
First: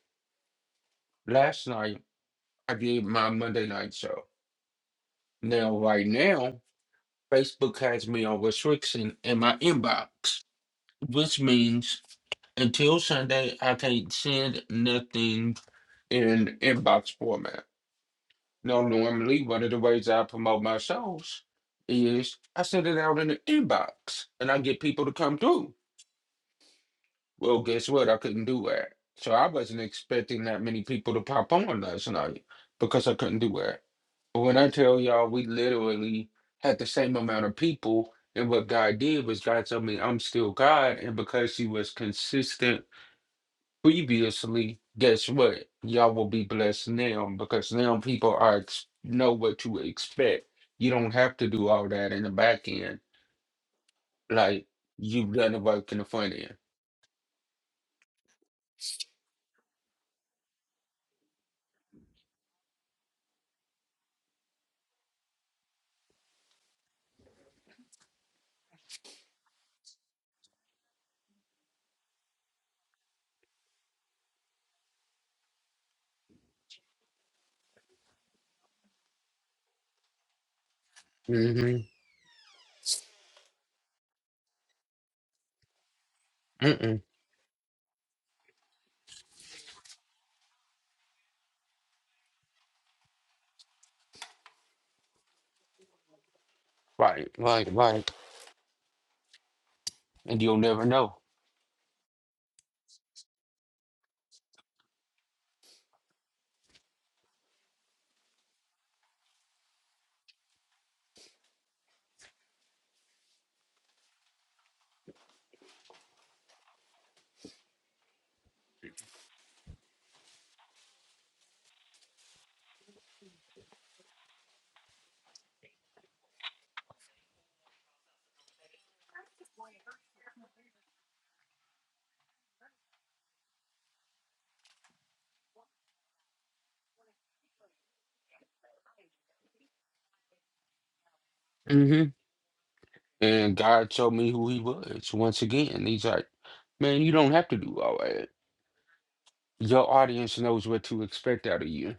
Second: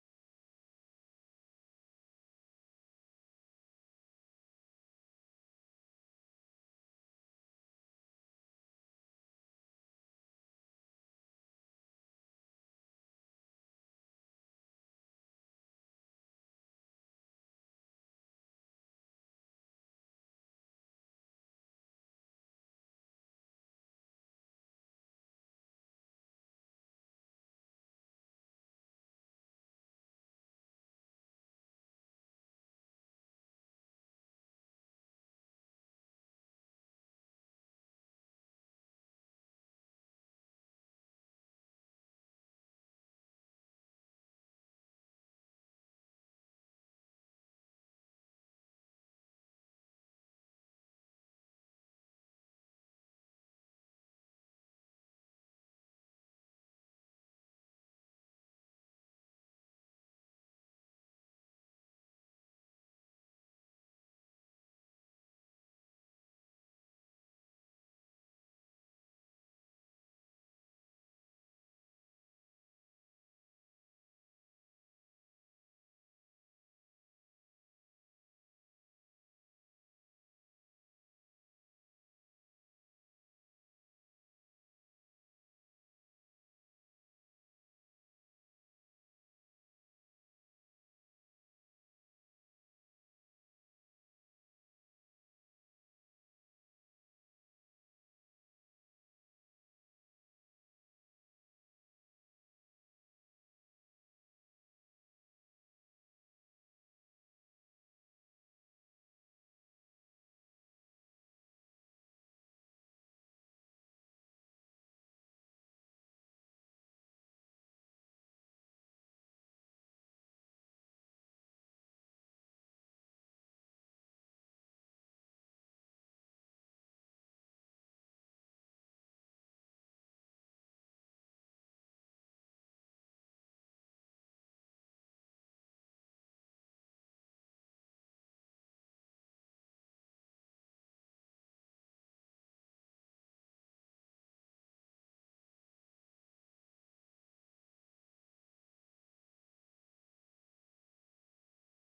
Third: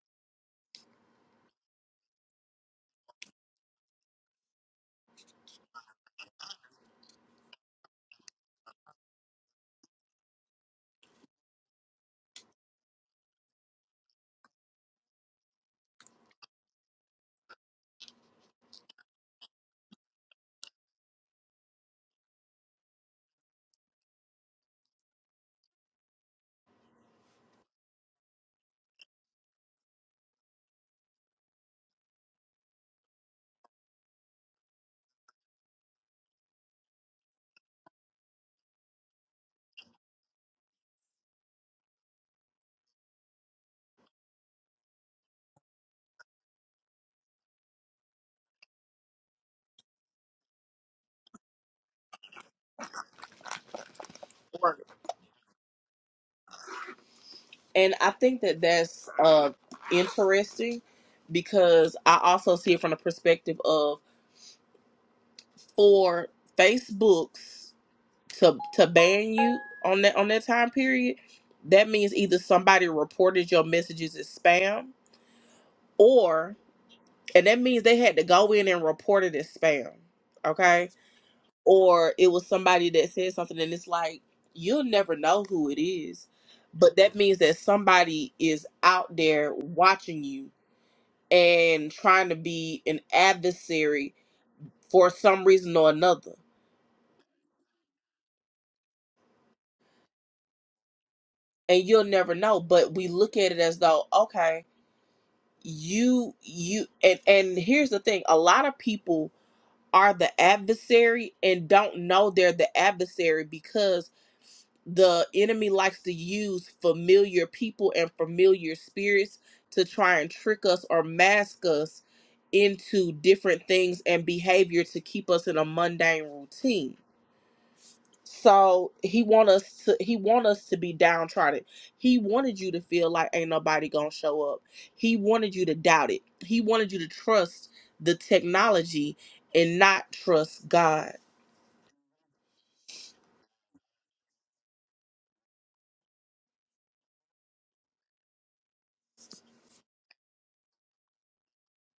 Speaker 2: Last night, I did my Monday night show. Now, right now, Facebook has me on restriction in my inbox, which means until Sunday, I can't send nothing in inbox format. Now, normally, one of the ways I promote my shows is I send it out in the inbox and I get people to come through. Well, guess what? I couldn't do that. So I wasn't expecting that many people to pop on last night because I couldn't do that. But when I tell y'all, we literally had the same amount of people. And what God did was God told me, I'm still God. And because He was consistent previously, guess what? Y'all will be blessed now because now people are ex- know what to expect. You don't have to do all that in the back end. Like you've done the work in the front
Speaker 1: And I think that that's uh, interesting because I also see it from the perspective of for Facebook's to to ban you on that on that time period. That means either somebody reported your messages as spam, or and that means they had to go in and report it as spam, okay?
Speaker 2: end.
Speaker 1: Or it was somebody that said something, and it's like you'll never know who it is,
Speaker 2: hmm
Speaker 1: but that means that somebody is out there watching you and trying to be an adversary for some reason or another
Speaker 2: Right, right, right. And you'll never know.
Speaker 1: and you'll never know but we look at it as though okay you you and and here's the thing a lot of people are the adversary and don't know they're the adversary because the enemy likes to use familiar people and familiar spirits to try and trick us or mask us into different things and behavior to keep us in a mundane routine So he want us to he want us to be downtrodden. He wanted you to feel like ain't nobody gonna show up. He wanted you to doubt it. He wanted you to trust the technology and not trust God.
Speaker 2: hmm And God showed me who he was once again. He's like, man, you don't have to do all that. Your audience knows what to expect out of you.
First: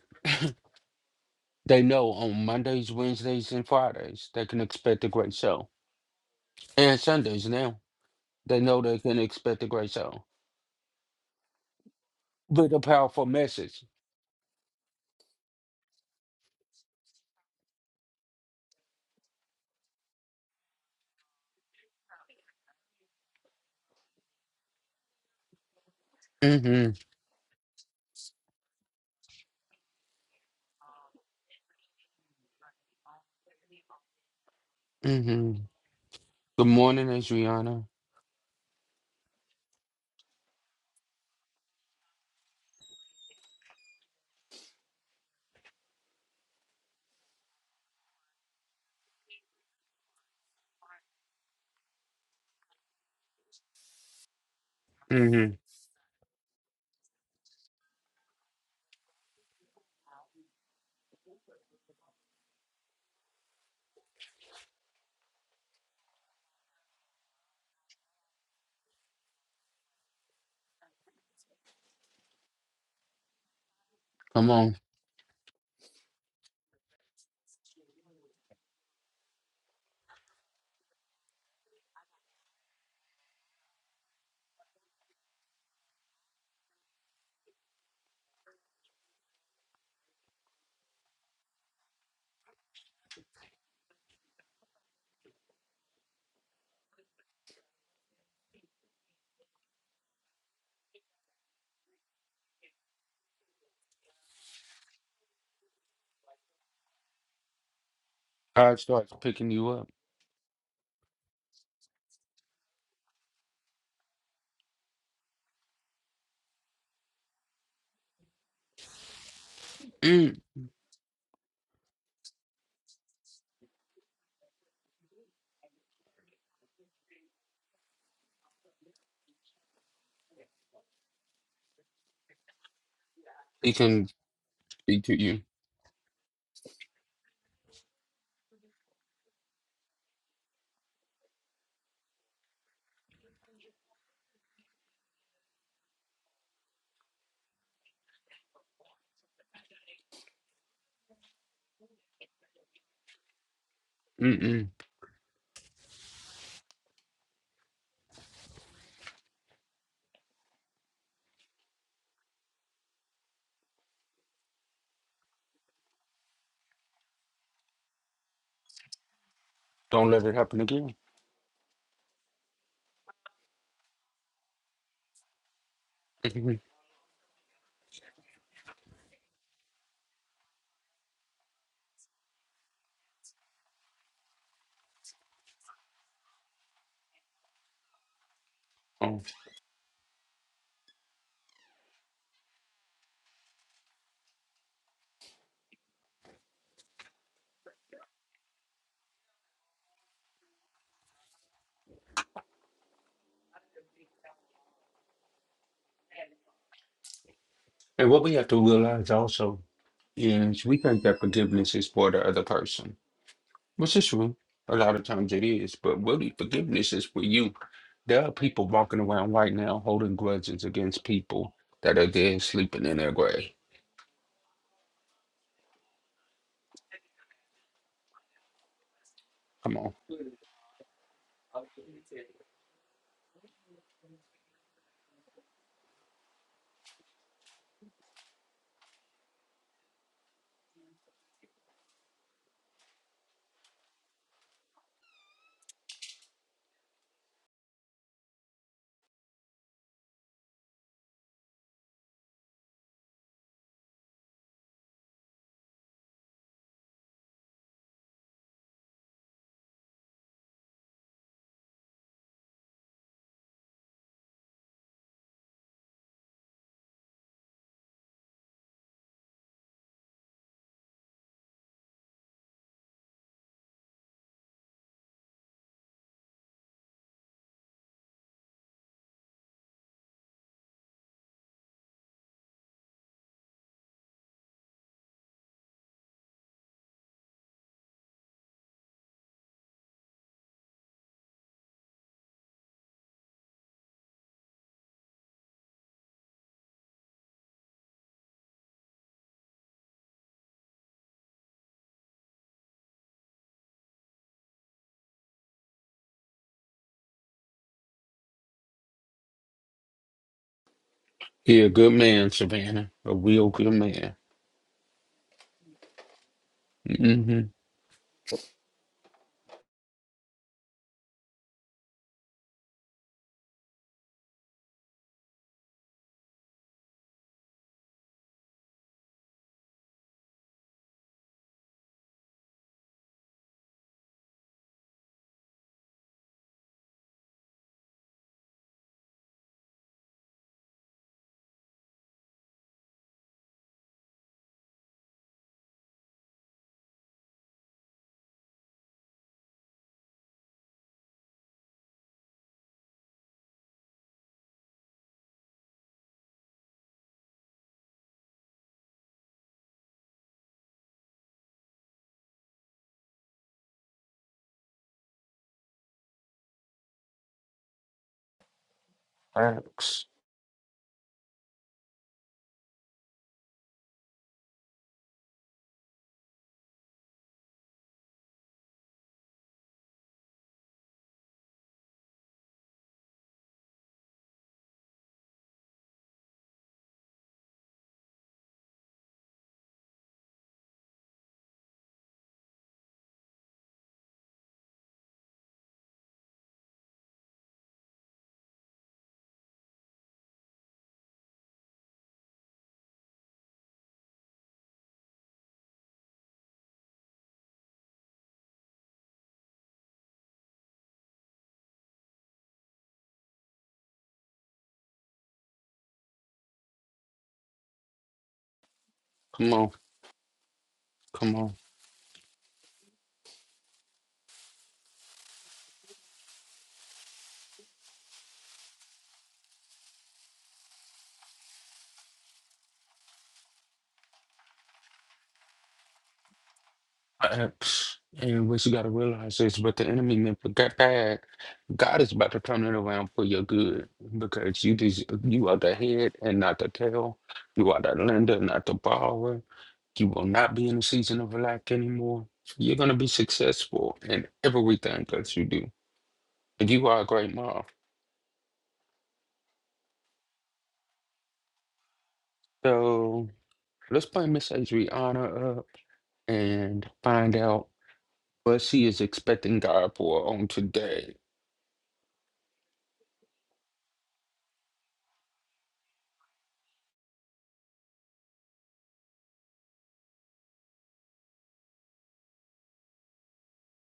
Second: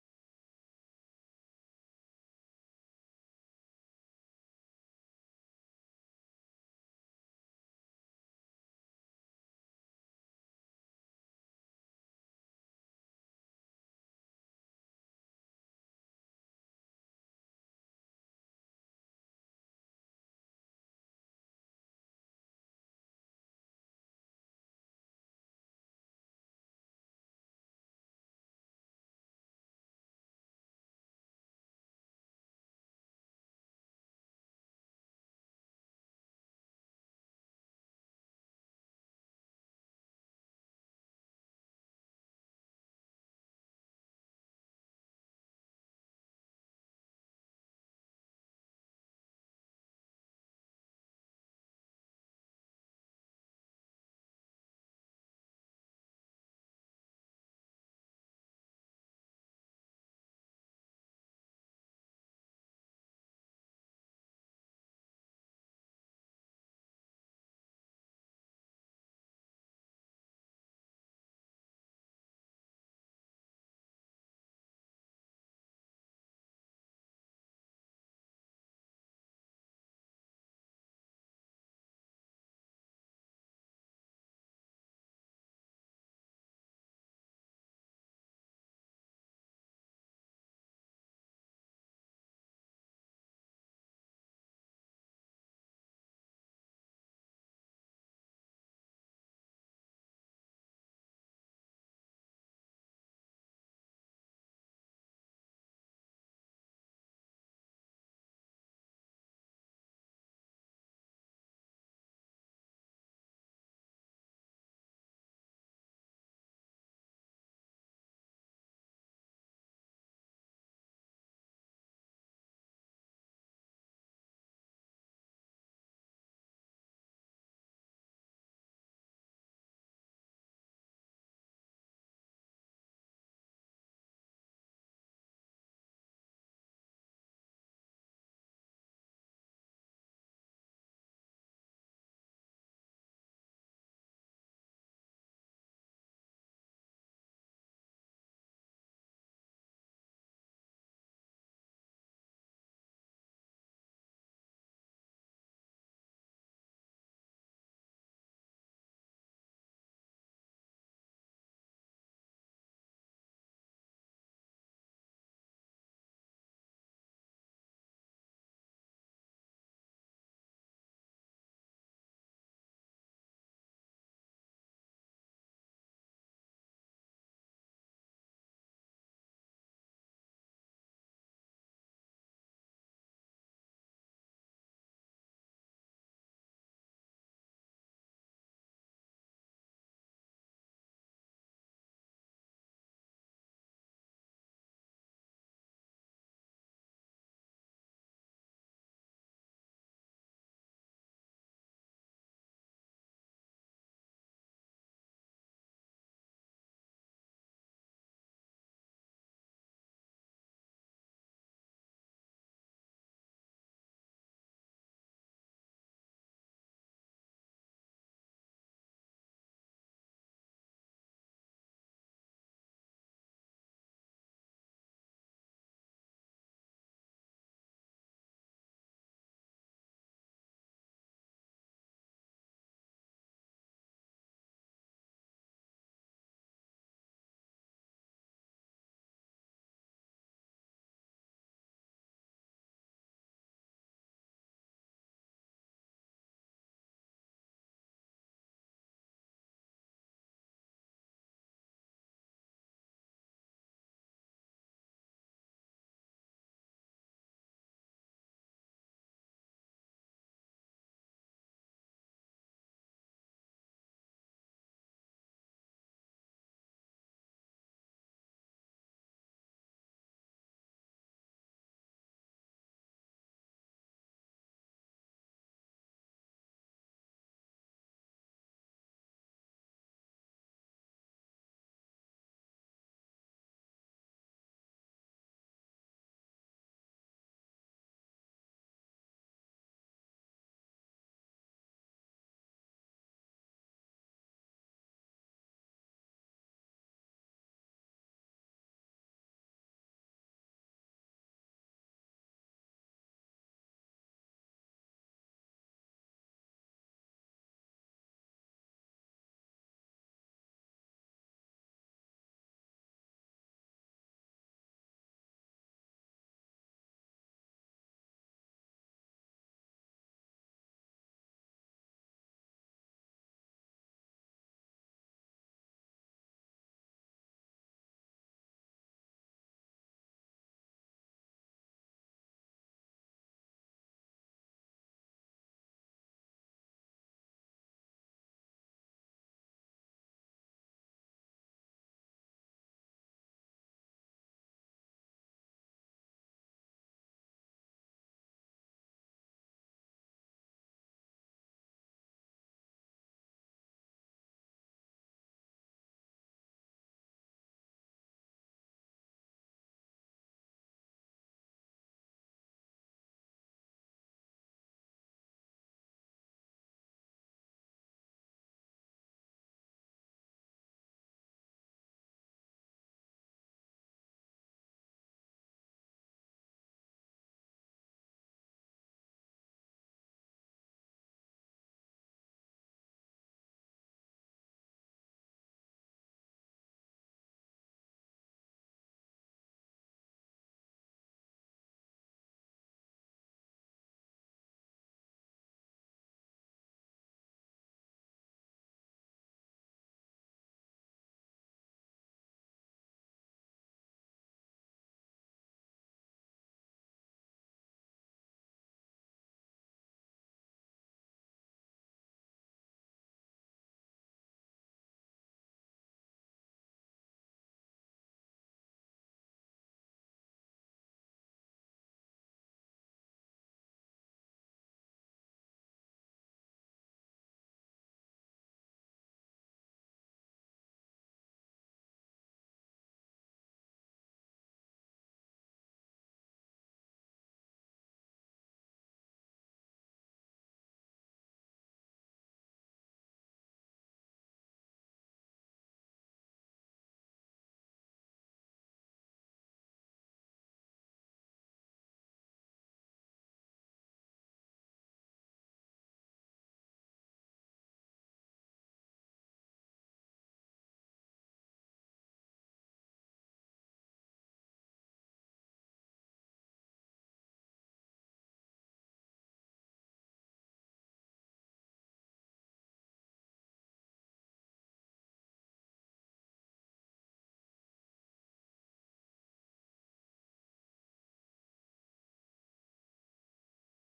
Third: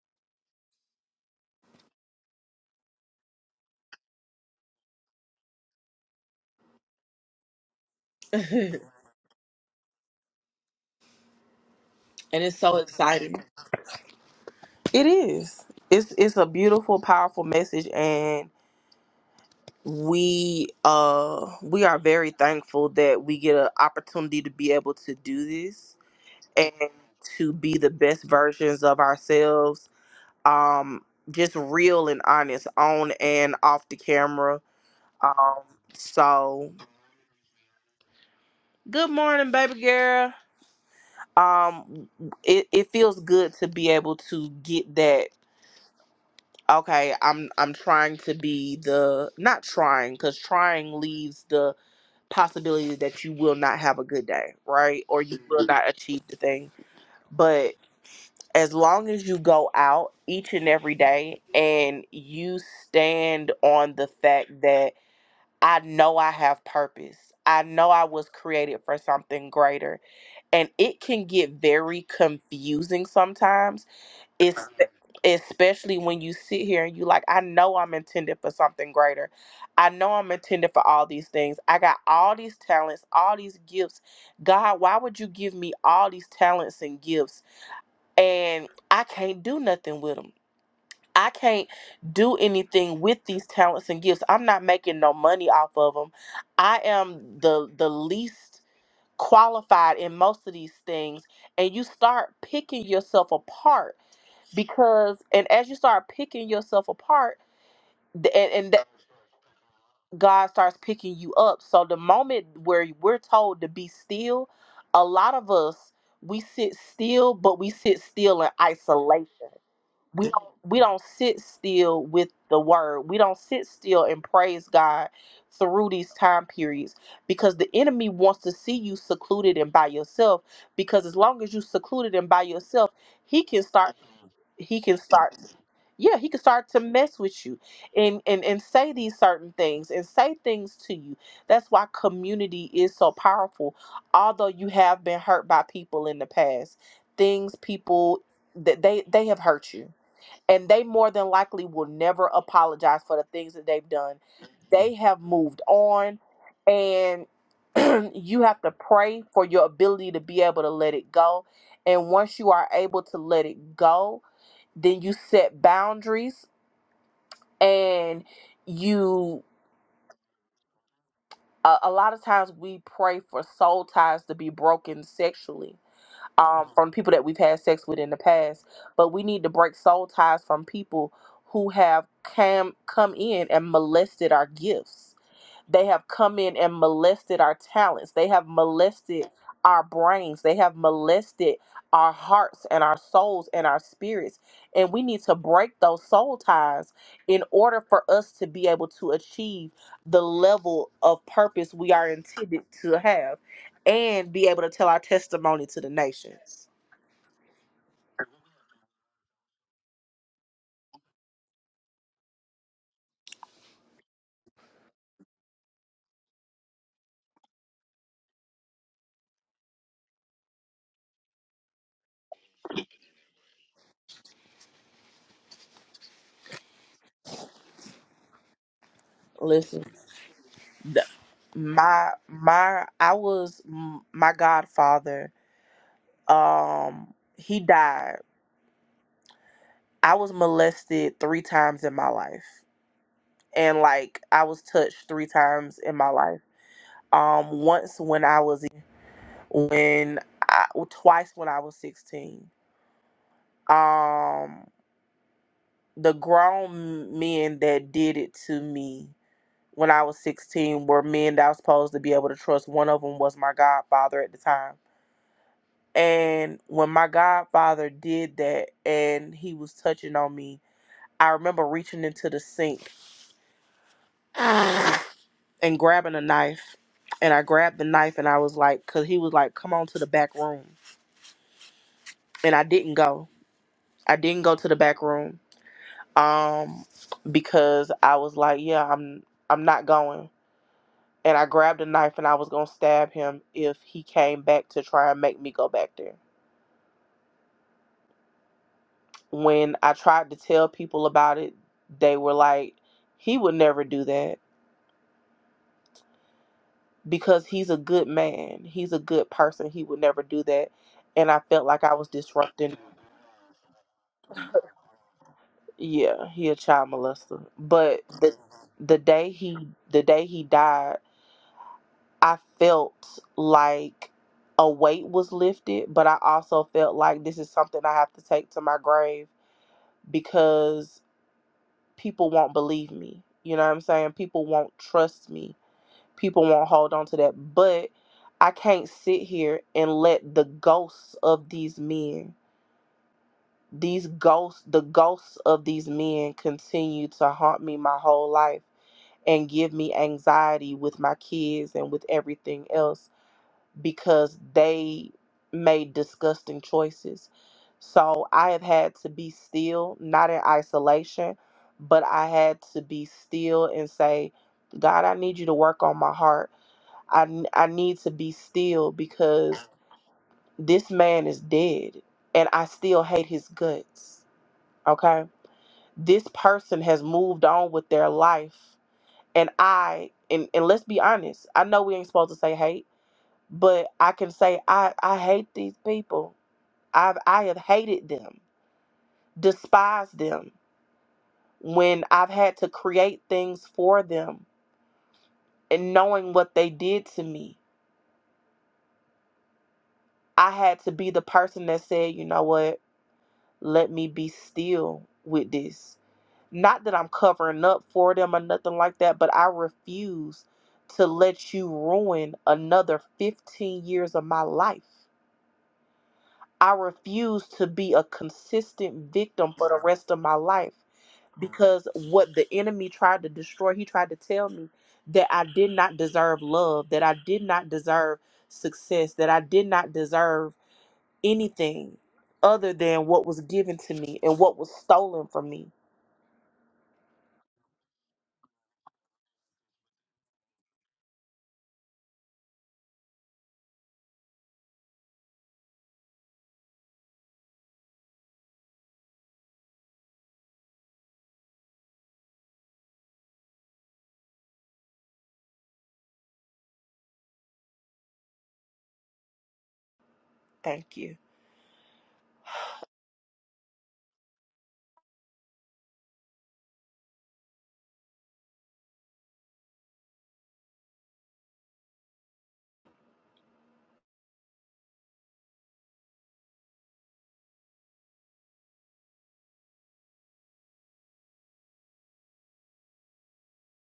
Speaker 2: They know on Mondays, Wednesdays, and Fridays, they can expect a great show. And Sundays now, they know they can expect a great show
Speaker 1: And it's
Speaker 2: with
Speaker 1: so
Speaker 2: a powerful
Speaker 1: exciting.
Speaker 2: message.
Speaker 1: It is. It's it's a beautiful, powerful message and we uh we are very thankful that we get an opportunity to be able to do this and
Speaker 2: Mm
Speaker 1: to be the best versions of ourselves um just real and honest on and off the camera
Speaker 2: hmm. Mm hmm.
Speaker 1: um
Speaker 2: Good
Speaker 1: so
Speaker 2: morning, Adriana.
Speaker 1: good morning baby girl um it, it feels good to be able to get that okay i'm i'm trying to be the not trying because trying leaves the possibility that you will not have a good day right or
Speaker 2: Mm
Speaker 1: you
Speaker 2: hmm.
Speaker 1: will Mhm. not achieve the thing but as long as you go out each and every day and you stand on the fact that I know I have purpose. I know I was created for something greater. And it can get very confusing sometimes,
Speaker 2: Come
Speaker 1: It's
Speaker 2: on.
Speaker 1: especially when you sit here and you like, I know I'm intended for something greater. I know I'm intended for all these things. I got all these talents, all these gifts. God, why would you give me all these talents and gifts and I can't do nothing with them? I can't do anything with these talents and gifts. I'm not making no money off of them. I am the the least qualified in most of these things and you start picking yourself apart because and as you start picking yourself apart th- and, and
Speaker 2: God
Speaker 1: that
Speaker 2: starts picking you up.
Speaker 1: God starts picking you up. So the moment where we're told to be still, a lot of us we sit still, but we sit still in isolation we don't
Speaker 2: Mm.
Speaker 1: we don't sit still with the word. We don't sit still and praise God through these time periods because the enemy wants to see you secluded and by yourself. Because as long as you secluded and by yourself, he can
Speaker 2: He
Speaker 1: start
Speaker 2: can
Speaker 1: he can
Speaker 2: speak to
Speaker 1: start yeah, he can start to mess with you and, and and say these certain things and say things to you. That's why community is so powerful. Although you have been hurt by people in the past, things people that they they have hurt you and they more than likely will never apologize for the things that they've done.
Speaker 2: you.
Speaker 1: They have moved on, and you have to pray for your ability to be able to let it go. And once you are able to let it go, then you set boundaries and you.
Speaker 2: Don't let it happen again.
Speaker 1: A a lot of times we pray for soul ties to be broken sexually
Speaker 2: Mhm.
Speaker 1: um, from people that we've had sex with in the past. But we need to break soul ties from people who have cam- come in and molested our gifts they have come in and molested our talents. They have
Speaker 2: Um,
Speaker 1: molested our brains. They have molested our hearts and our souls and our spirits. And we need to break those soul ties in order for us to be able to achieve the level of purpose we are intended to have and be able to tell our testimony to the nations.
Speaker 2: and what we have to realize also is we think that forgiveness is for the other person, which is true. A lot of times it is, but really, forgiveness is for you. There are people walking around right now holding grudges against people that are dead sleeping in their grave. Come
Speaker 1: Listen,
Speaker 2: on.
Speaker 1: my my I was mm, my godfather. Um he died I was molested three times in my life. And like I was touched three times in my life. Um once when I was when I well, twice when I was 16. Um the grown men that did it to me when I was 16 were men that I was supposed to be able to trust. One of them was my godfather at the time. And when my godfather did that and he was touching on me, I remember reaching into the sink and grabbing a knife. And I grabbed the knife and I was like, cause he was like, come on to the back room. And I didn't go. I didn't go to the back room. Um, because I was like, yeah, I'm I'm not going. And I grabbed a knife and I was gonna stab him if he came back to try and make me go back there. When I tried to tell people about it, they were like, he would never do that because he's a good man. He's a good person. He would never do that. And I felt
Speaker 2: You're a
Speaker 1: like
Speaker 2: good
Speaker 1: I was
Speaker 2: man,
Speaker 1: disrupting
Speaker 2: Savannah. A real good man.
Speaker 1: Yeah, he a child
Speaker 2: Mm-hmm.
Speaker 1: molester. But the the day he the day he died, I felt like a weight was lifted, but I also felt like this is something I have to take to my grave because people won't believe me. You know what I'm saying? People won't trust me. People won't hold on to that. But I can't sit here and let the ghosts of these men these ghosts the ghosts of these men continue to haunt me my whole life and give me anxiety with my kids and with everything else because they made disgusting choices. So I have had to be still, not in isolation, but I had to be still and say, God, I need you to work on my heart. I, n- I need to be still because
Speaker 2: Facts.
Speaker 1: this man is dead and I still hate his guts. Okay. This person has moved on with their life and I and, and let's be honest, I know we ain't supposed to say hate, but I can say I I hate these people. I've I have hated them, despised them when I've had to create things for them and knowing what they did to me. I had to be the person that said, you know what, let me be still with this. Not that I'm covering up for them or nothing like that, but I refuse to let you ruin another 15 years of my life I refuse to be a consistent
Speaker 2: Come
Speaker 1: victim for
Speaker 2: on.
Speaker 1: the rest of my life
Speaker 2: Come on.
Speaker 1: because what the enemy tried to destroy, he tried to tell me that I did not deserve love, that I did not deserve success, that I did not deserve anything other than what was given to me and what was stolen from me.
Speaker 2: Uh, And what you got to realize is, but the enemy meant for that bad. God is about to turn it around for your good because you des- you are the head and not the tail. You are the lender, not the borrower. You will not be in a season of lack anymore. You're going to be successful in everything that you do. And you are a great mom.
Speaker 1: Thank you.
Speaker 2: So let's bring Miss Adriana up and find out what she is expecting God for on today.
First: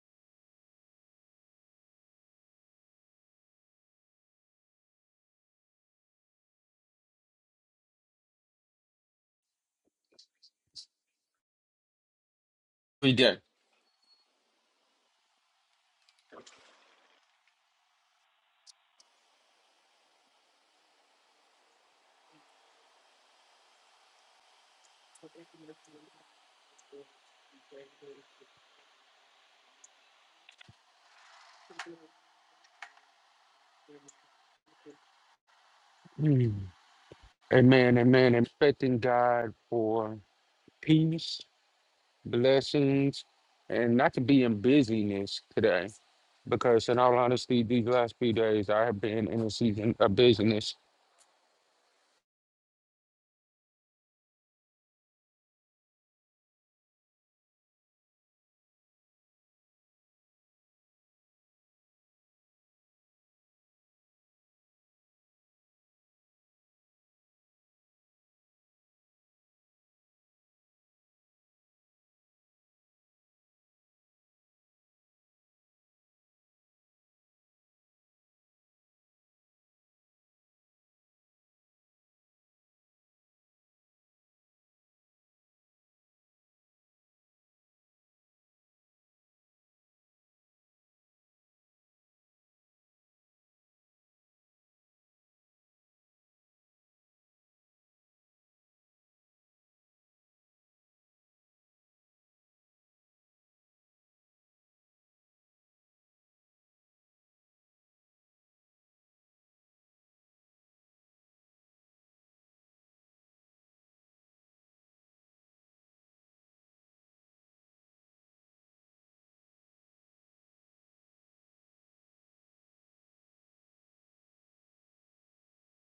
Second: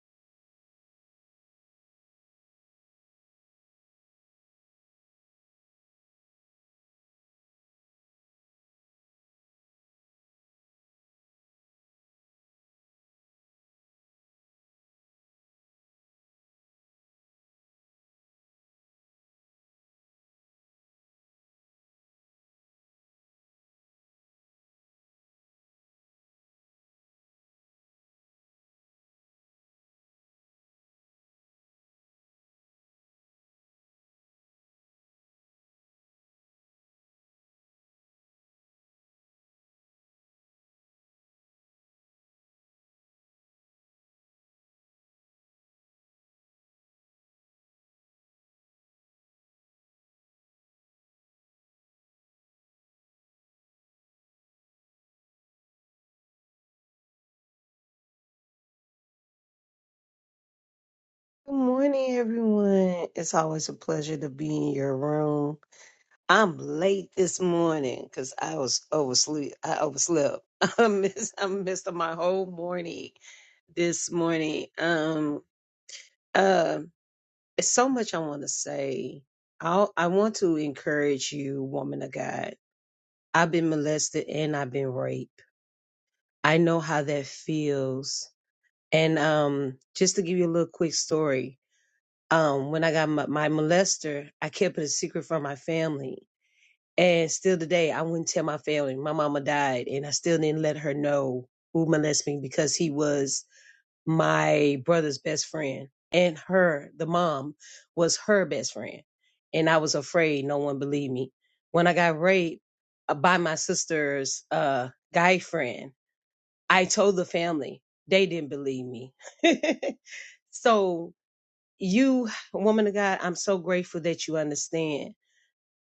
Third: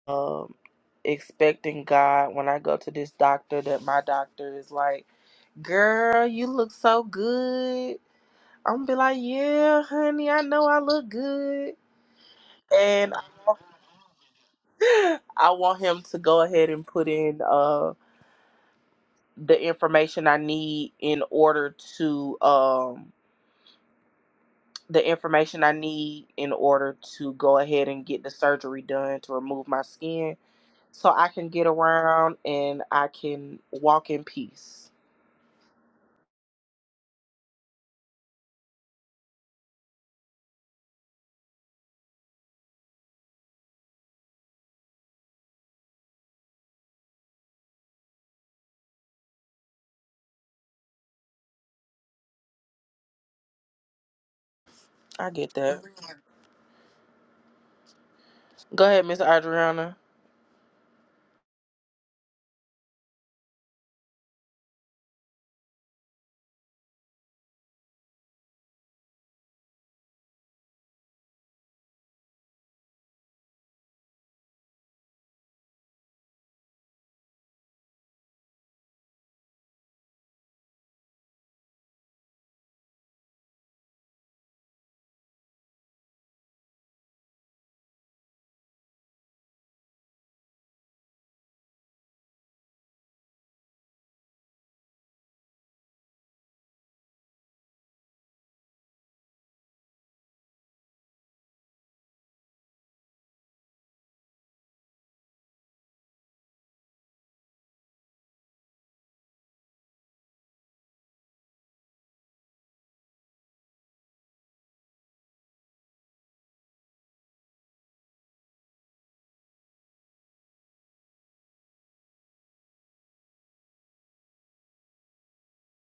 Speaker 1: Um expecting God when I go to this doctor that my doctor is like, "Girl, you look so good." I'm gonna be like, yeah, honey, I know I look good,
Speaker 2: We
Speaker 1: and I I want him to go ahead and put in uh the information I need in order to um the information I need in order to go ahead and get the surgery done to remove my skin so I can get around and I can walk in peace.
Speaker 2: done. Amen, amen. Expecting God for peace, blessings, and not to be in busyness today. Because in all honesty, these last few days I have been in a season of busyness.
Speaker 1: I get that. Go ahead, Miss Adriana.
Speaker 3: Good morning, everyone. It's always a pleasure to be in your room. I'm late this morning because I was oversleep. I overslept. I missed, I missed my whole morning this morning. Um, uh, it's so much I want to say. I I want to encourage you, woman of God. I've been molested and I've been raped. I know how that feels. And um, just to give you a little quick story, um, when I got my, my molester, I kept it a secret from my family. And still today, I wouldn't tell my family. My mama died, and I still didn't let her know who molested me because he was my brother's best friend. And her, the mom, was her best friend. And I was afraid no one believed me. When I got raped uh, by my sister's uh, guy friend, I told the family. They didn't believe me. so you woman of god i'm so grateful that you understand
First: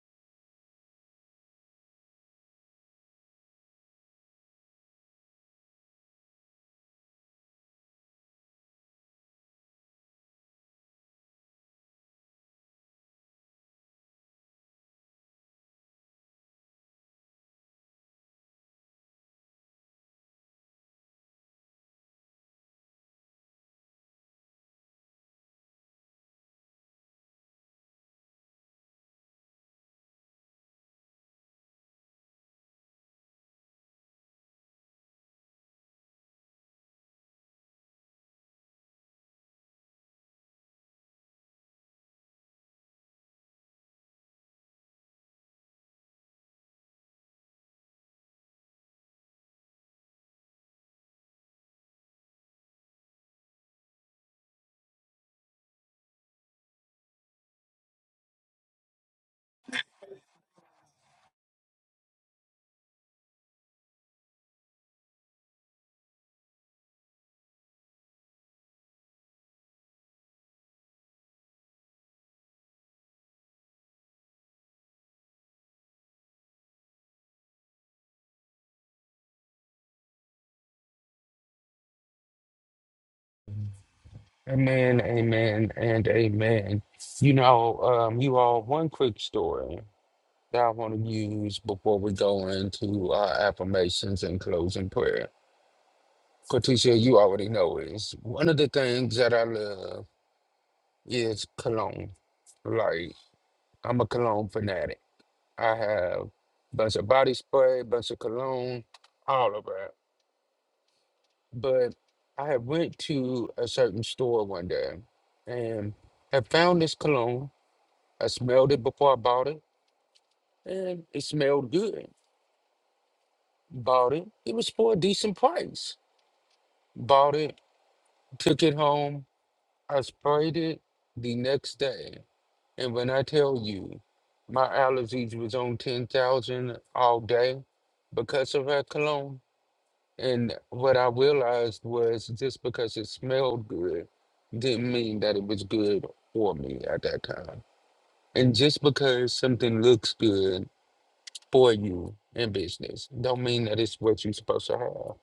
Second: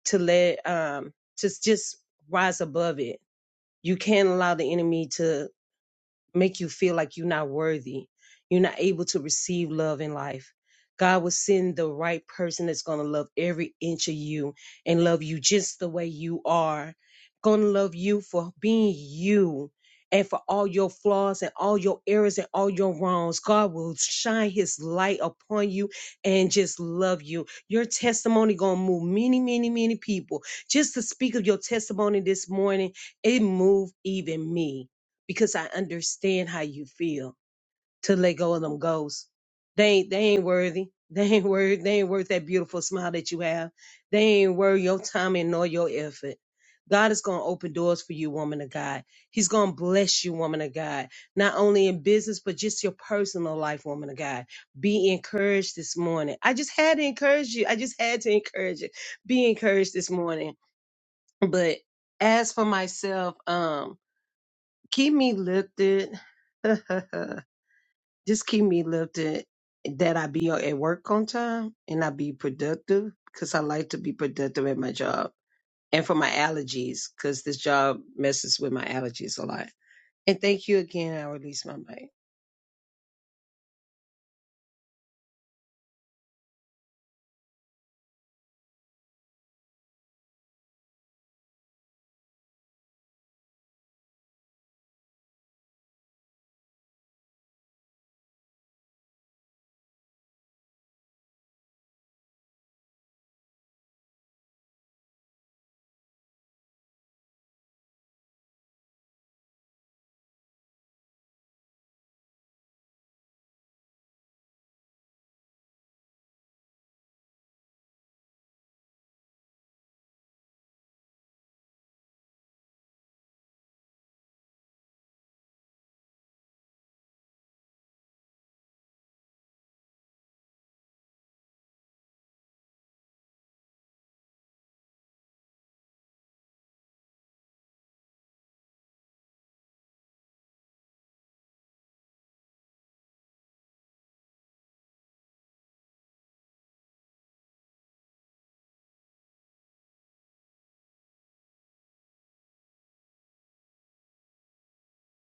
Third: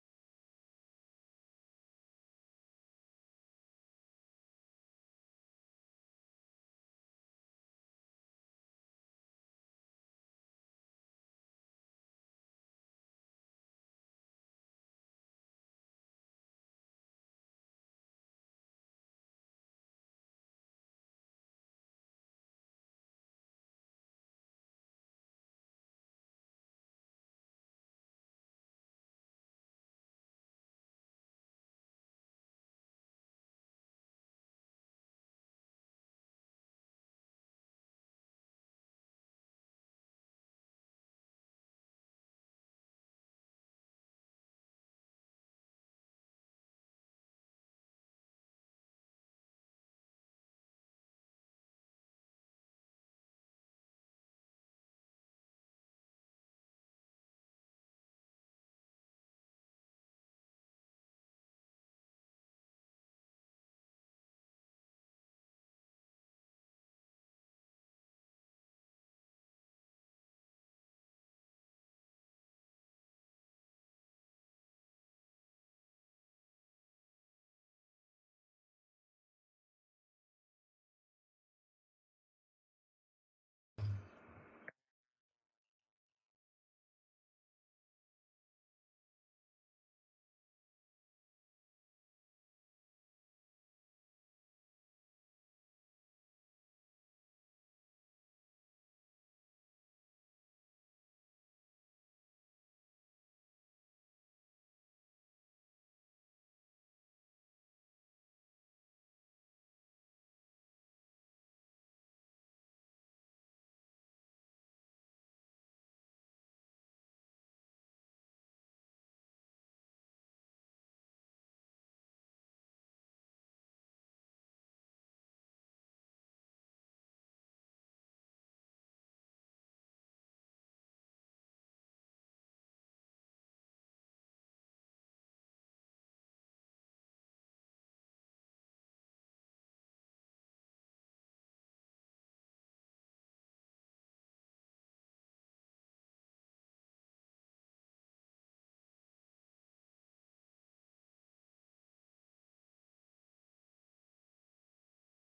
Speaker 3: to let um to just rise above it you can't allow the enemy to make you feel like you're not worthy. You're not able to receive love in life. God will send the right person that's going to love every inch of you and love you just the way you are. Going to love you for being you and for all your flaws and all your errors and all your wrongs. God will shine his light upon you and just love you. Your testimony going to move many, many, many people. Just to speak of your testimony this morning, it moved even me because I understand how you feel to let go of them ghosts. They ain't they ain't worthy. They ain't worth they ain't worth that beautiful smile that you have. They ain't worth your time and nor your effort. God is gonna open doors for you, woman of God. He's gonna bless you, woman of God, not only in business, but just your personal life, woman of God. Be encouraged this morning. I just had to encourage you. I just had to encourage you. Be encouraged this morning. But as for myself, um keep me lifted. Just keep me lifted that I be at work on time and I be productive because I like to be productive at my job and for my allergies because this job messes with my allergies a lot. And thank you again. I release my mic.
Speaker 2: Amen, amen, and amen. You know, um, you all, one quick story that I want to use before we go into our affirmations and closing prayer. Corticia, you already know is one of the things that I love is cologne. like. I'm a cologne fanatic. I have bunch of body spray, bunch of cologne, all of that. But I had went to a certain store one day and had found this cologne. I smelled it before I bought it, and it smelled good. Bought it. It was for a decent price. Bought it, took it home. I sprayed it the next day. And when I tell you, my allergies was on 10,000 all day because of that cologne, And what I realized was just because it smelled good didn't mean that it was good for me at that time. And just because something looks good for you in business don't mean that it's what you're supposed to have.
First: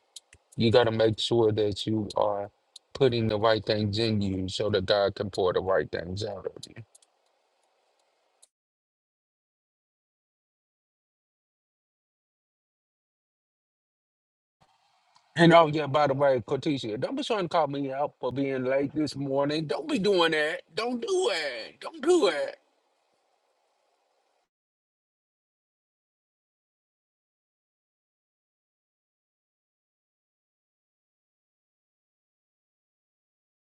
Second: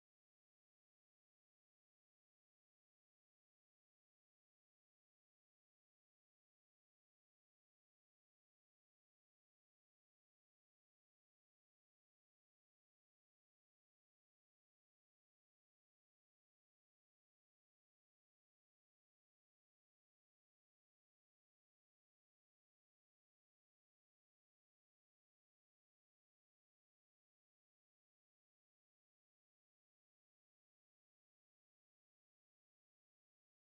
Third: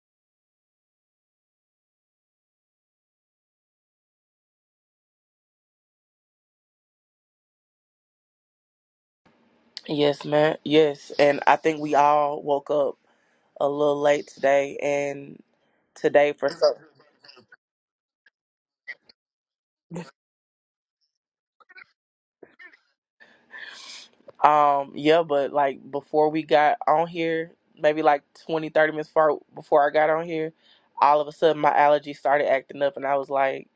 Speaker 2: You got to make sure that you are putting the right things in you so that God can pour the right things out of you.
Speaker 1: Yes, ma'am. Yes, and I think we all woke up a little late today and
Speaker 2: And oh yeah, by the
Speaker 1: today
Speaker 2: way,
Speaker 1: for so-
Speaker 2: Cortesia, don't be trying to call me out for being late this morning. Don't be doing that. Don't do it. Don't do
Speaker 1: um yeah but like before we got on here maybe like 20, 30 minutes far before i got on here all of a sudden my allergies started acting up and i was like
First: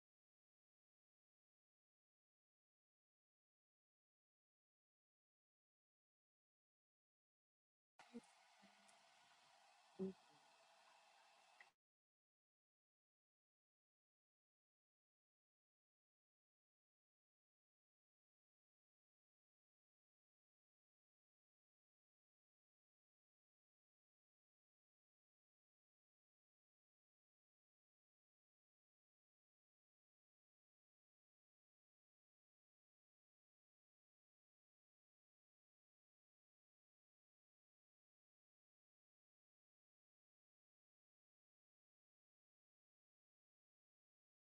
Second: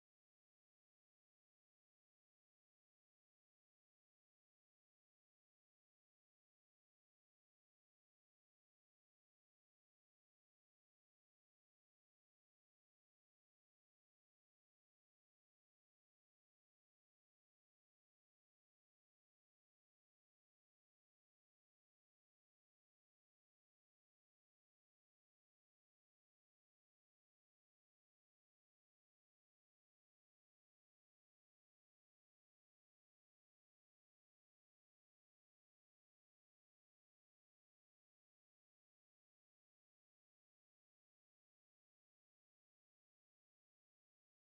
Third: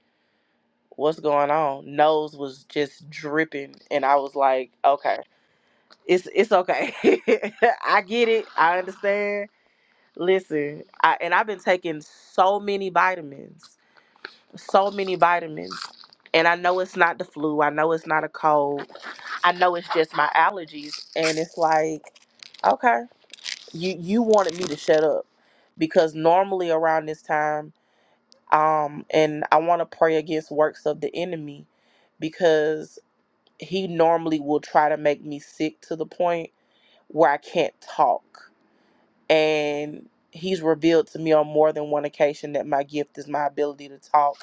Speaker 1: what's going on nose was just dripping and i was like okay it's it's okay i get it i understand listen I, and i've been taking so many vitamins so many vitamins. And I know it's not the flu. I know it's not a cold. I know it's just my allergies. And it's like, okay, you you wanted me to shut up because normally around this time, um, and I want to pray against works of the enemy because he normally will try to make me sick to the point where I can't talk. And he's revealed to me on more than one occasion that my gift is my ability to talk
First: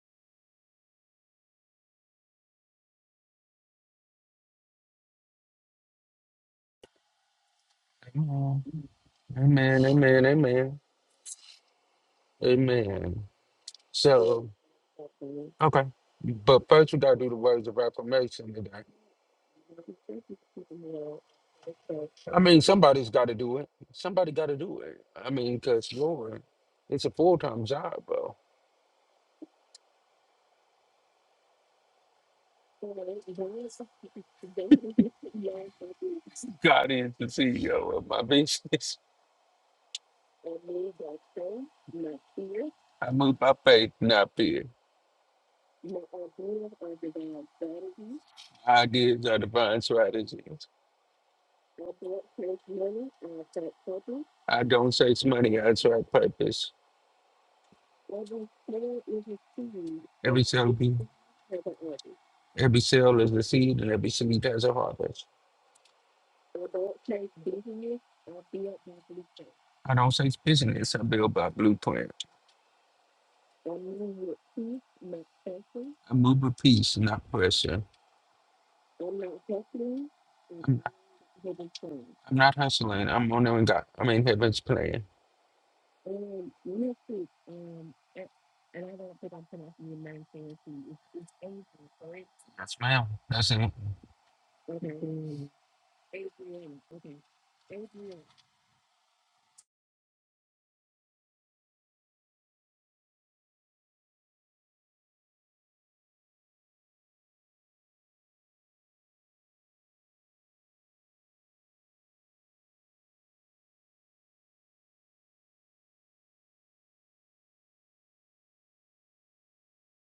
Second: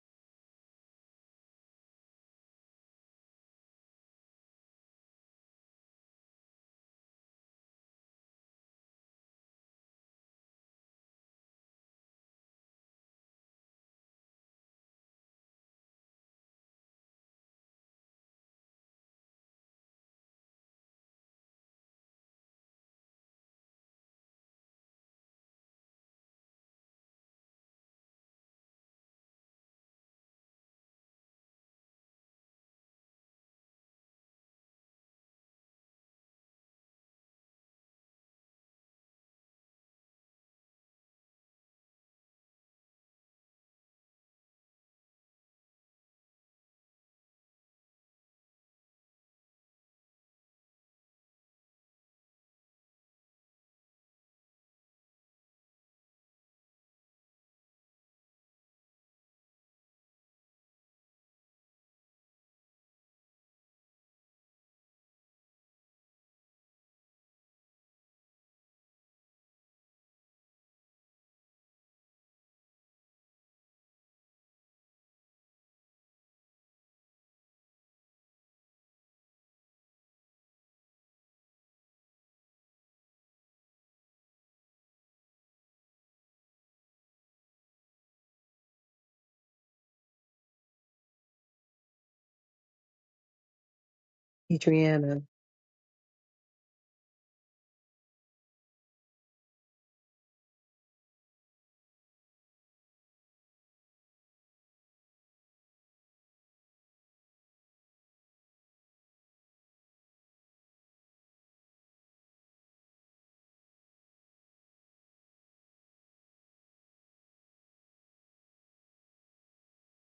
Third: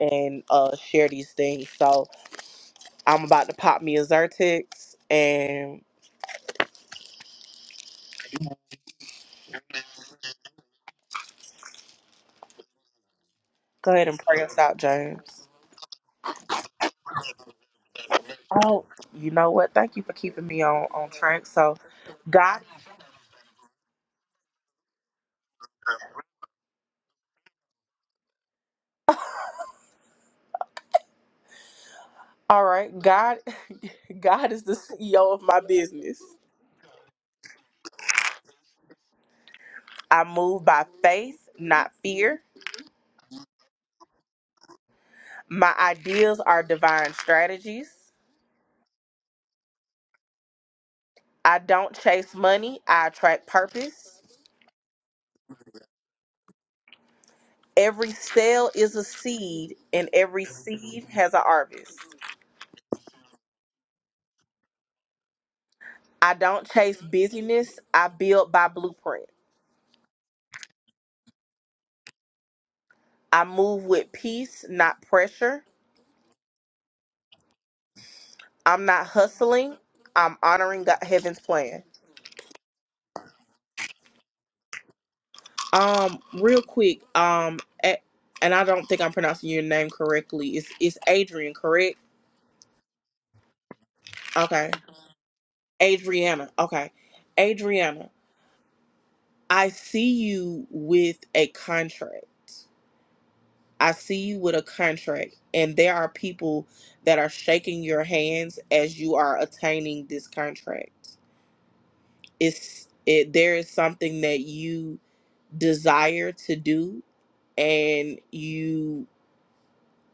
Speaker 1: and uh, share these things. So I'm about to pop me a Zyrtex and
Speaker 2: it. Amen, amen, amen, amen.
Speaker 1: go ahead and pray
Speaker 2: So,
Speaker 1: us out, James.
Speaker 2: okay. But first, we got to do the words of affirmation today.
Speaker 1: Oh, you know what? Thank you for keeping me on on track. So,
Speaker 2: I
Speaker 1: God,
Speaker 2: mean, somebody's got to do it. Somebody got to do it. I mean, because, Lord, it's a full time job, bro.
Speaker 1: all right, God, God is the CEO of my business.
Speaker 2: God is the CEO of my business.
Speaker 1: I move by faith, not fear.
Speaker 2: I move by faith, not fear.
Speaker 1: My ideas are divine strategies.
Speaker 2: Ideas are divine strategies.
Speaker 1: I don't chase money. I attract purpose.
Speaker 2: I don't chase money, I attract purpose.
Speaker 1: Every sale is a seed, and
Speaker 2: Every
Speaker 1: every
Speaker 2: cell, be,
Speaker 1: seed has a harvest.
Speaker 2: every cell is a seed, and every seed has a harvest.
Speaker 1: I don't chase busyness. I build by blueprint.
Speaker 2: I don't chase business, I build by blueprint.
Speaker 1: I move with peace, not pressure.
Speaker 2: I move with peace, not pressure.
Speaker 1: I'm not hustling. I'm
Speaker 2: I'm,
Speaker 1: honoring God, heaven's plan.
Speaker 2: I'm not hustling. I'm on there and God. I'm in heaven's plan.
Speaker 1: Um, real quick. Um, a- and I don't think I'm pronouncing your name correctly. It's it's Adrian, correct?
Speaker 2: Yes, ma'am. That's it.
Speaker 1: Okay,
Speaker 3: Adriana,
Speaker 1: Adriana. Okay, Adriana. I see you with a contract. I see you with a contract, and there are people that are shaking your hands as you are attaining this contract. It's it, there is something that you desire to do, and you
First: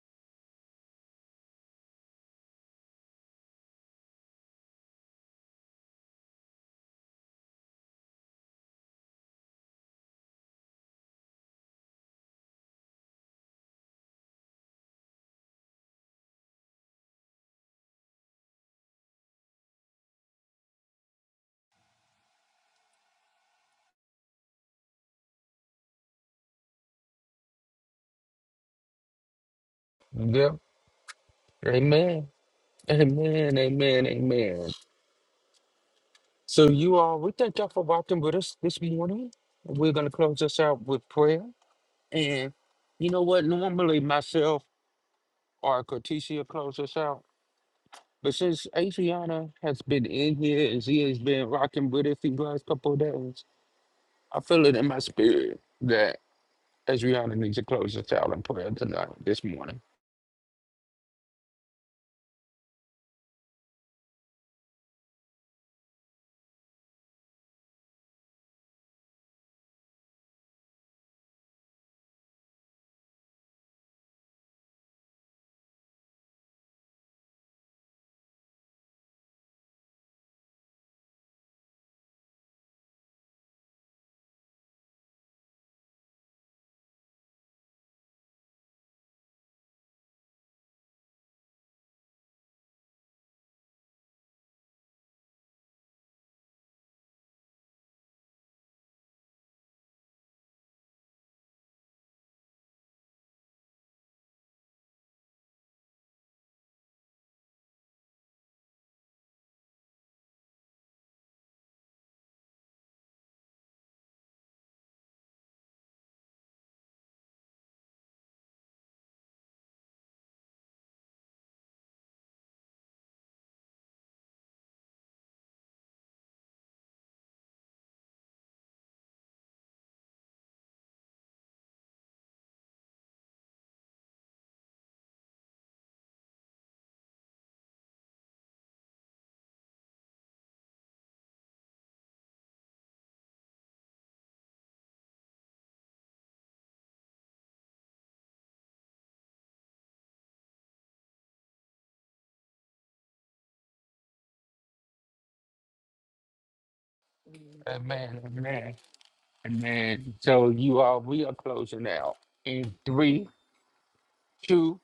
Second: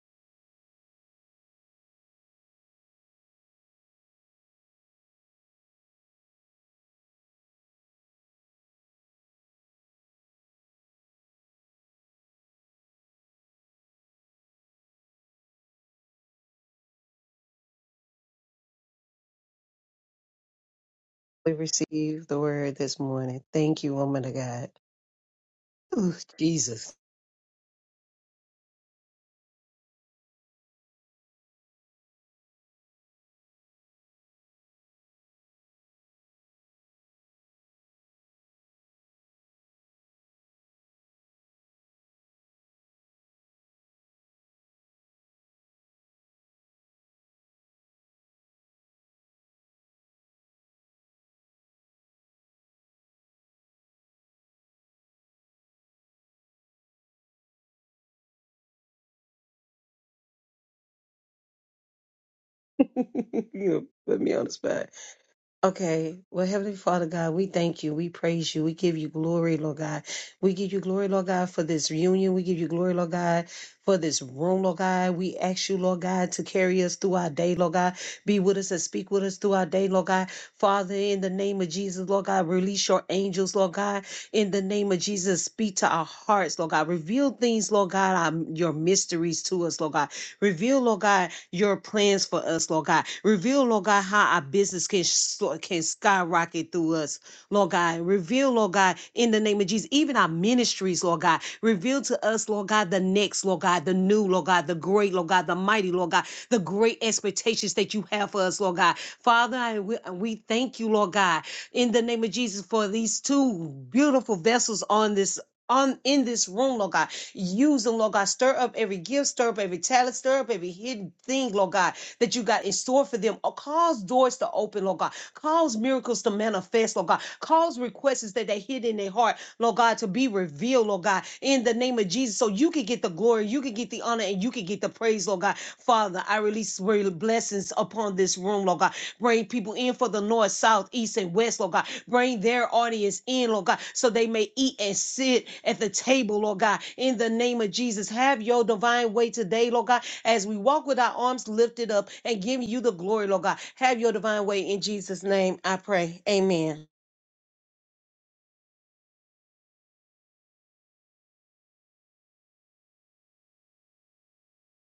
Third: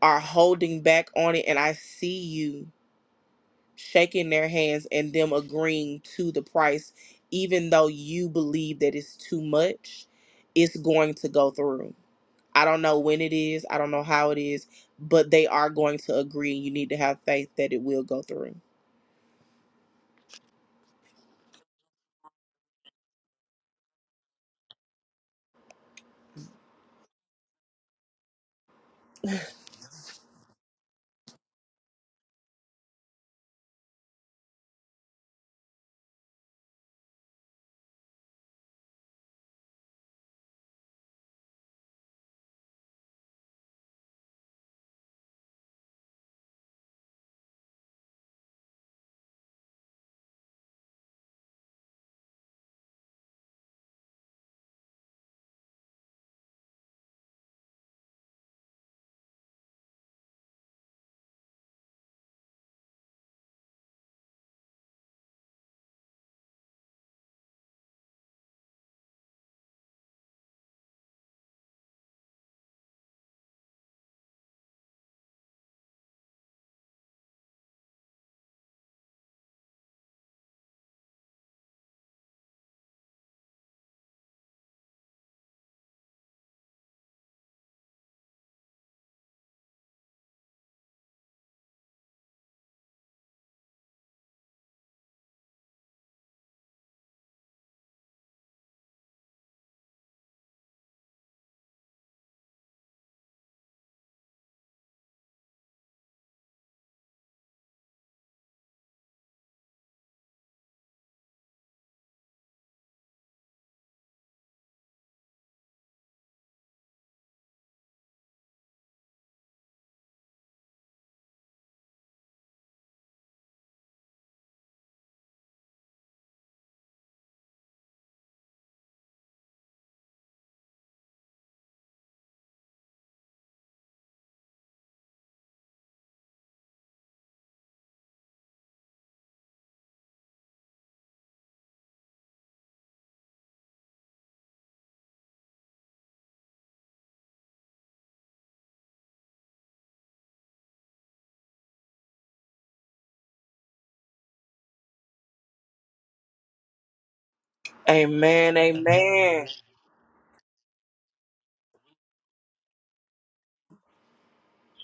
Speaker 1: are holding back on it. And I see you shaking their hands and them agreeing to the price, even though you believe that it's too much. It's going to go through I don't know when it is, I don't know how it is, but they are going to agree. You need to have faith that it will go through.
Speaker 3: we received the word this morning. Thank you, woman of God. Ooh, Jesus.
Speaker 2: Yep. Amen. Amen. Amen. Amen. So you all, we thank y'all for walking with us this morning. We're gonna close us out with prayer. And you know what? Normally myself or Corticia close us out. But since Adriana has been in here and she has been rocking with us these last couple of days, I feel it in my spirit that Adriana needs to close us out in prayer tonight, this morning.
Speaker 3: you put me on the spot. Okay. Well, Heavenly Father God, we thank you. We praise you. We give you glory, Lord God. We give you glory, Lord God, for this reunion. We give you glory, Lord God, for this room, Lord God. We ask you, Lord God, to carry us through our day, Lord God. Be with us and speak with us through our day, Lord God. Father, in the name of Jesus, Lord God, release your angels, Lord God. In the name of Jesus, speak to our hearts, Lord God. Reveal things, Lord God, our, your mysteries to us, Lord God. Reveal, Lord God, your plans for us, Lord God. Reveal, Lord God, how our business can, so- can skyrocket through us, Lord God. Reveal, Lord God, in the name of Jesus, even our ministries, Lord God. Reveal to us, Lord God, the next, Lord God, the new, Lord God, the great, Lord God, the mighty, Lord God, the great expectations that you have for us, Lord God. Father, I, we, we thank you, Lord God, in the name of Jesus for these two beautiful vessels on this on in this room, Lord God. Use them, Lord God. Stir up every gift, stir up every talent, stir up every hidden thing, Lord God that you got in store for them. Oh, cause doors to open, Lord God. Cause miracles to manifest, Lord God. Cause requests that they hid in their heart, Lord God, to be revealed, Lord God, in the name of Jesus. So you can get the glory, you can get the honor, and you can get the praise, Lord God. Father, I release real blessings upon this room, Lord God. Bring people in for the north, south, east, and west, Lord God. Bring their audience in, Lord God, so they may eat and sit at the table, Lord God. In the name of Jesus, have your divine way today, Lord God as we walk with our arms lifted up and giving you the glory, Lord God. Have your divine way in Jesus' name, I pray. Amen.
Speaker 2: Amen,
Speaker 1: Amen.
Speaker 2: amen,
Speaker 1: Amen.
Speaker 2: amen. So you all, we are closing out in three, two,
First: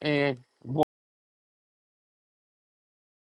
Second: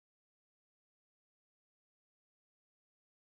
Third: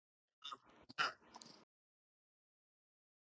Speaker 2: and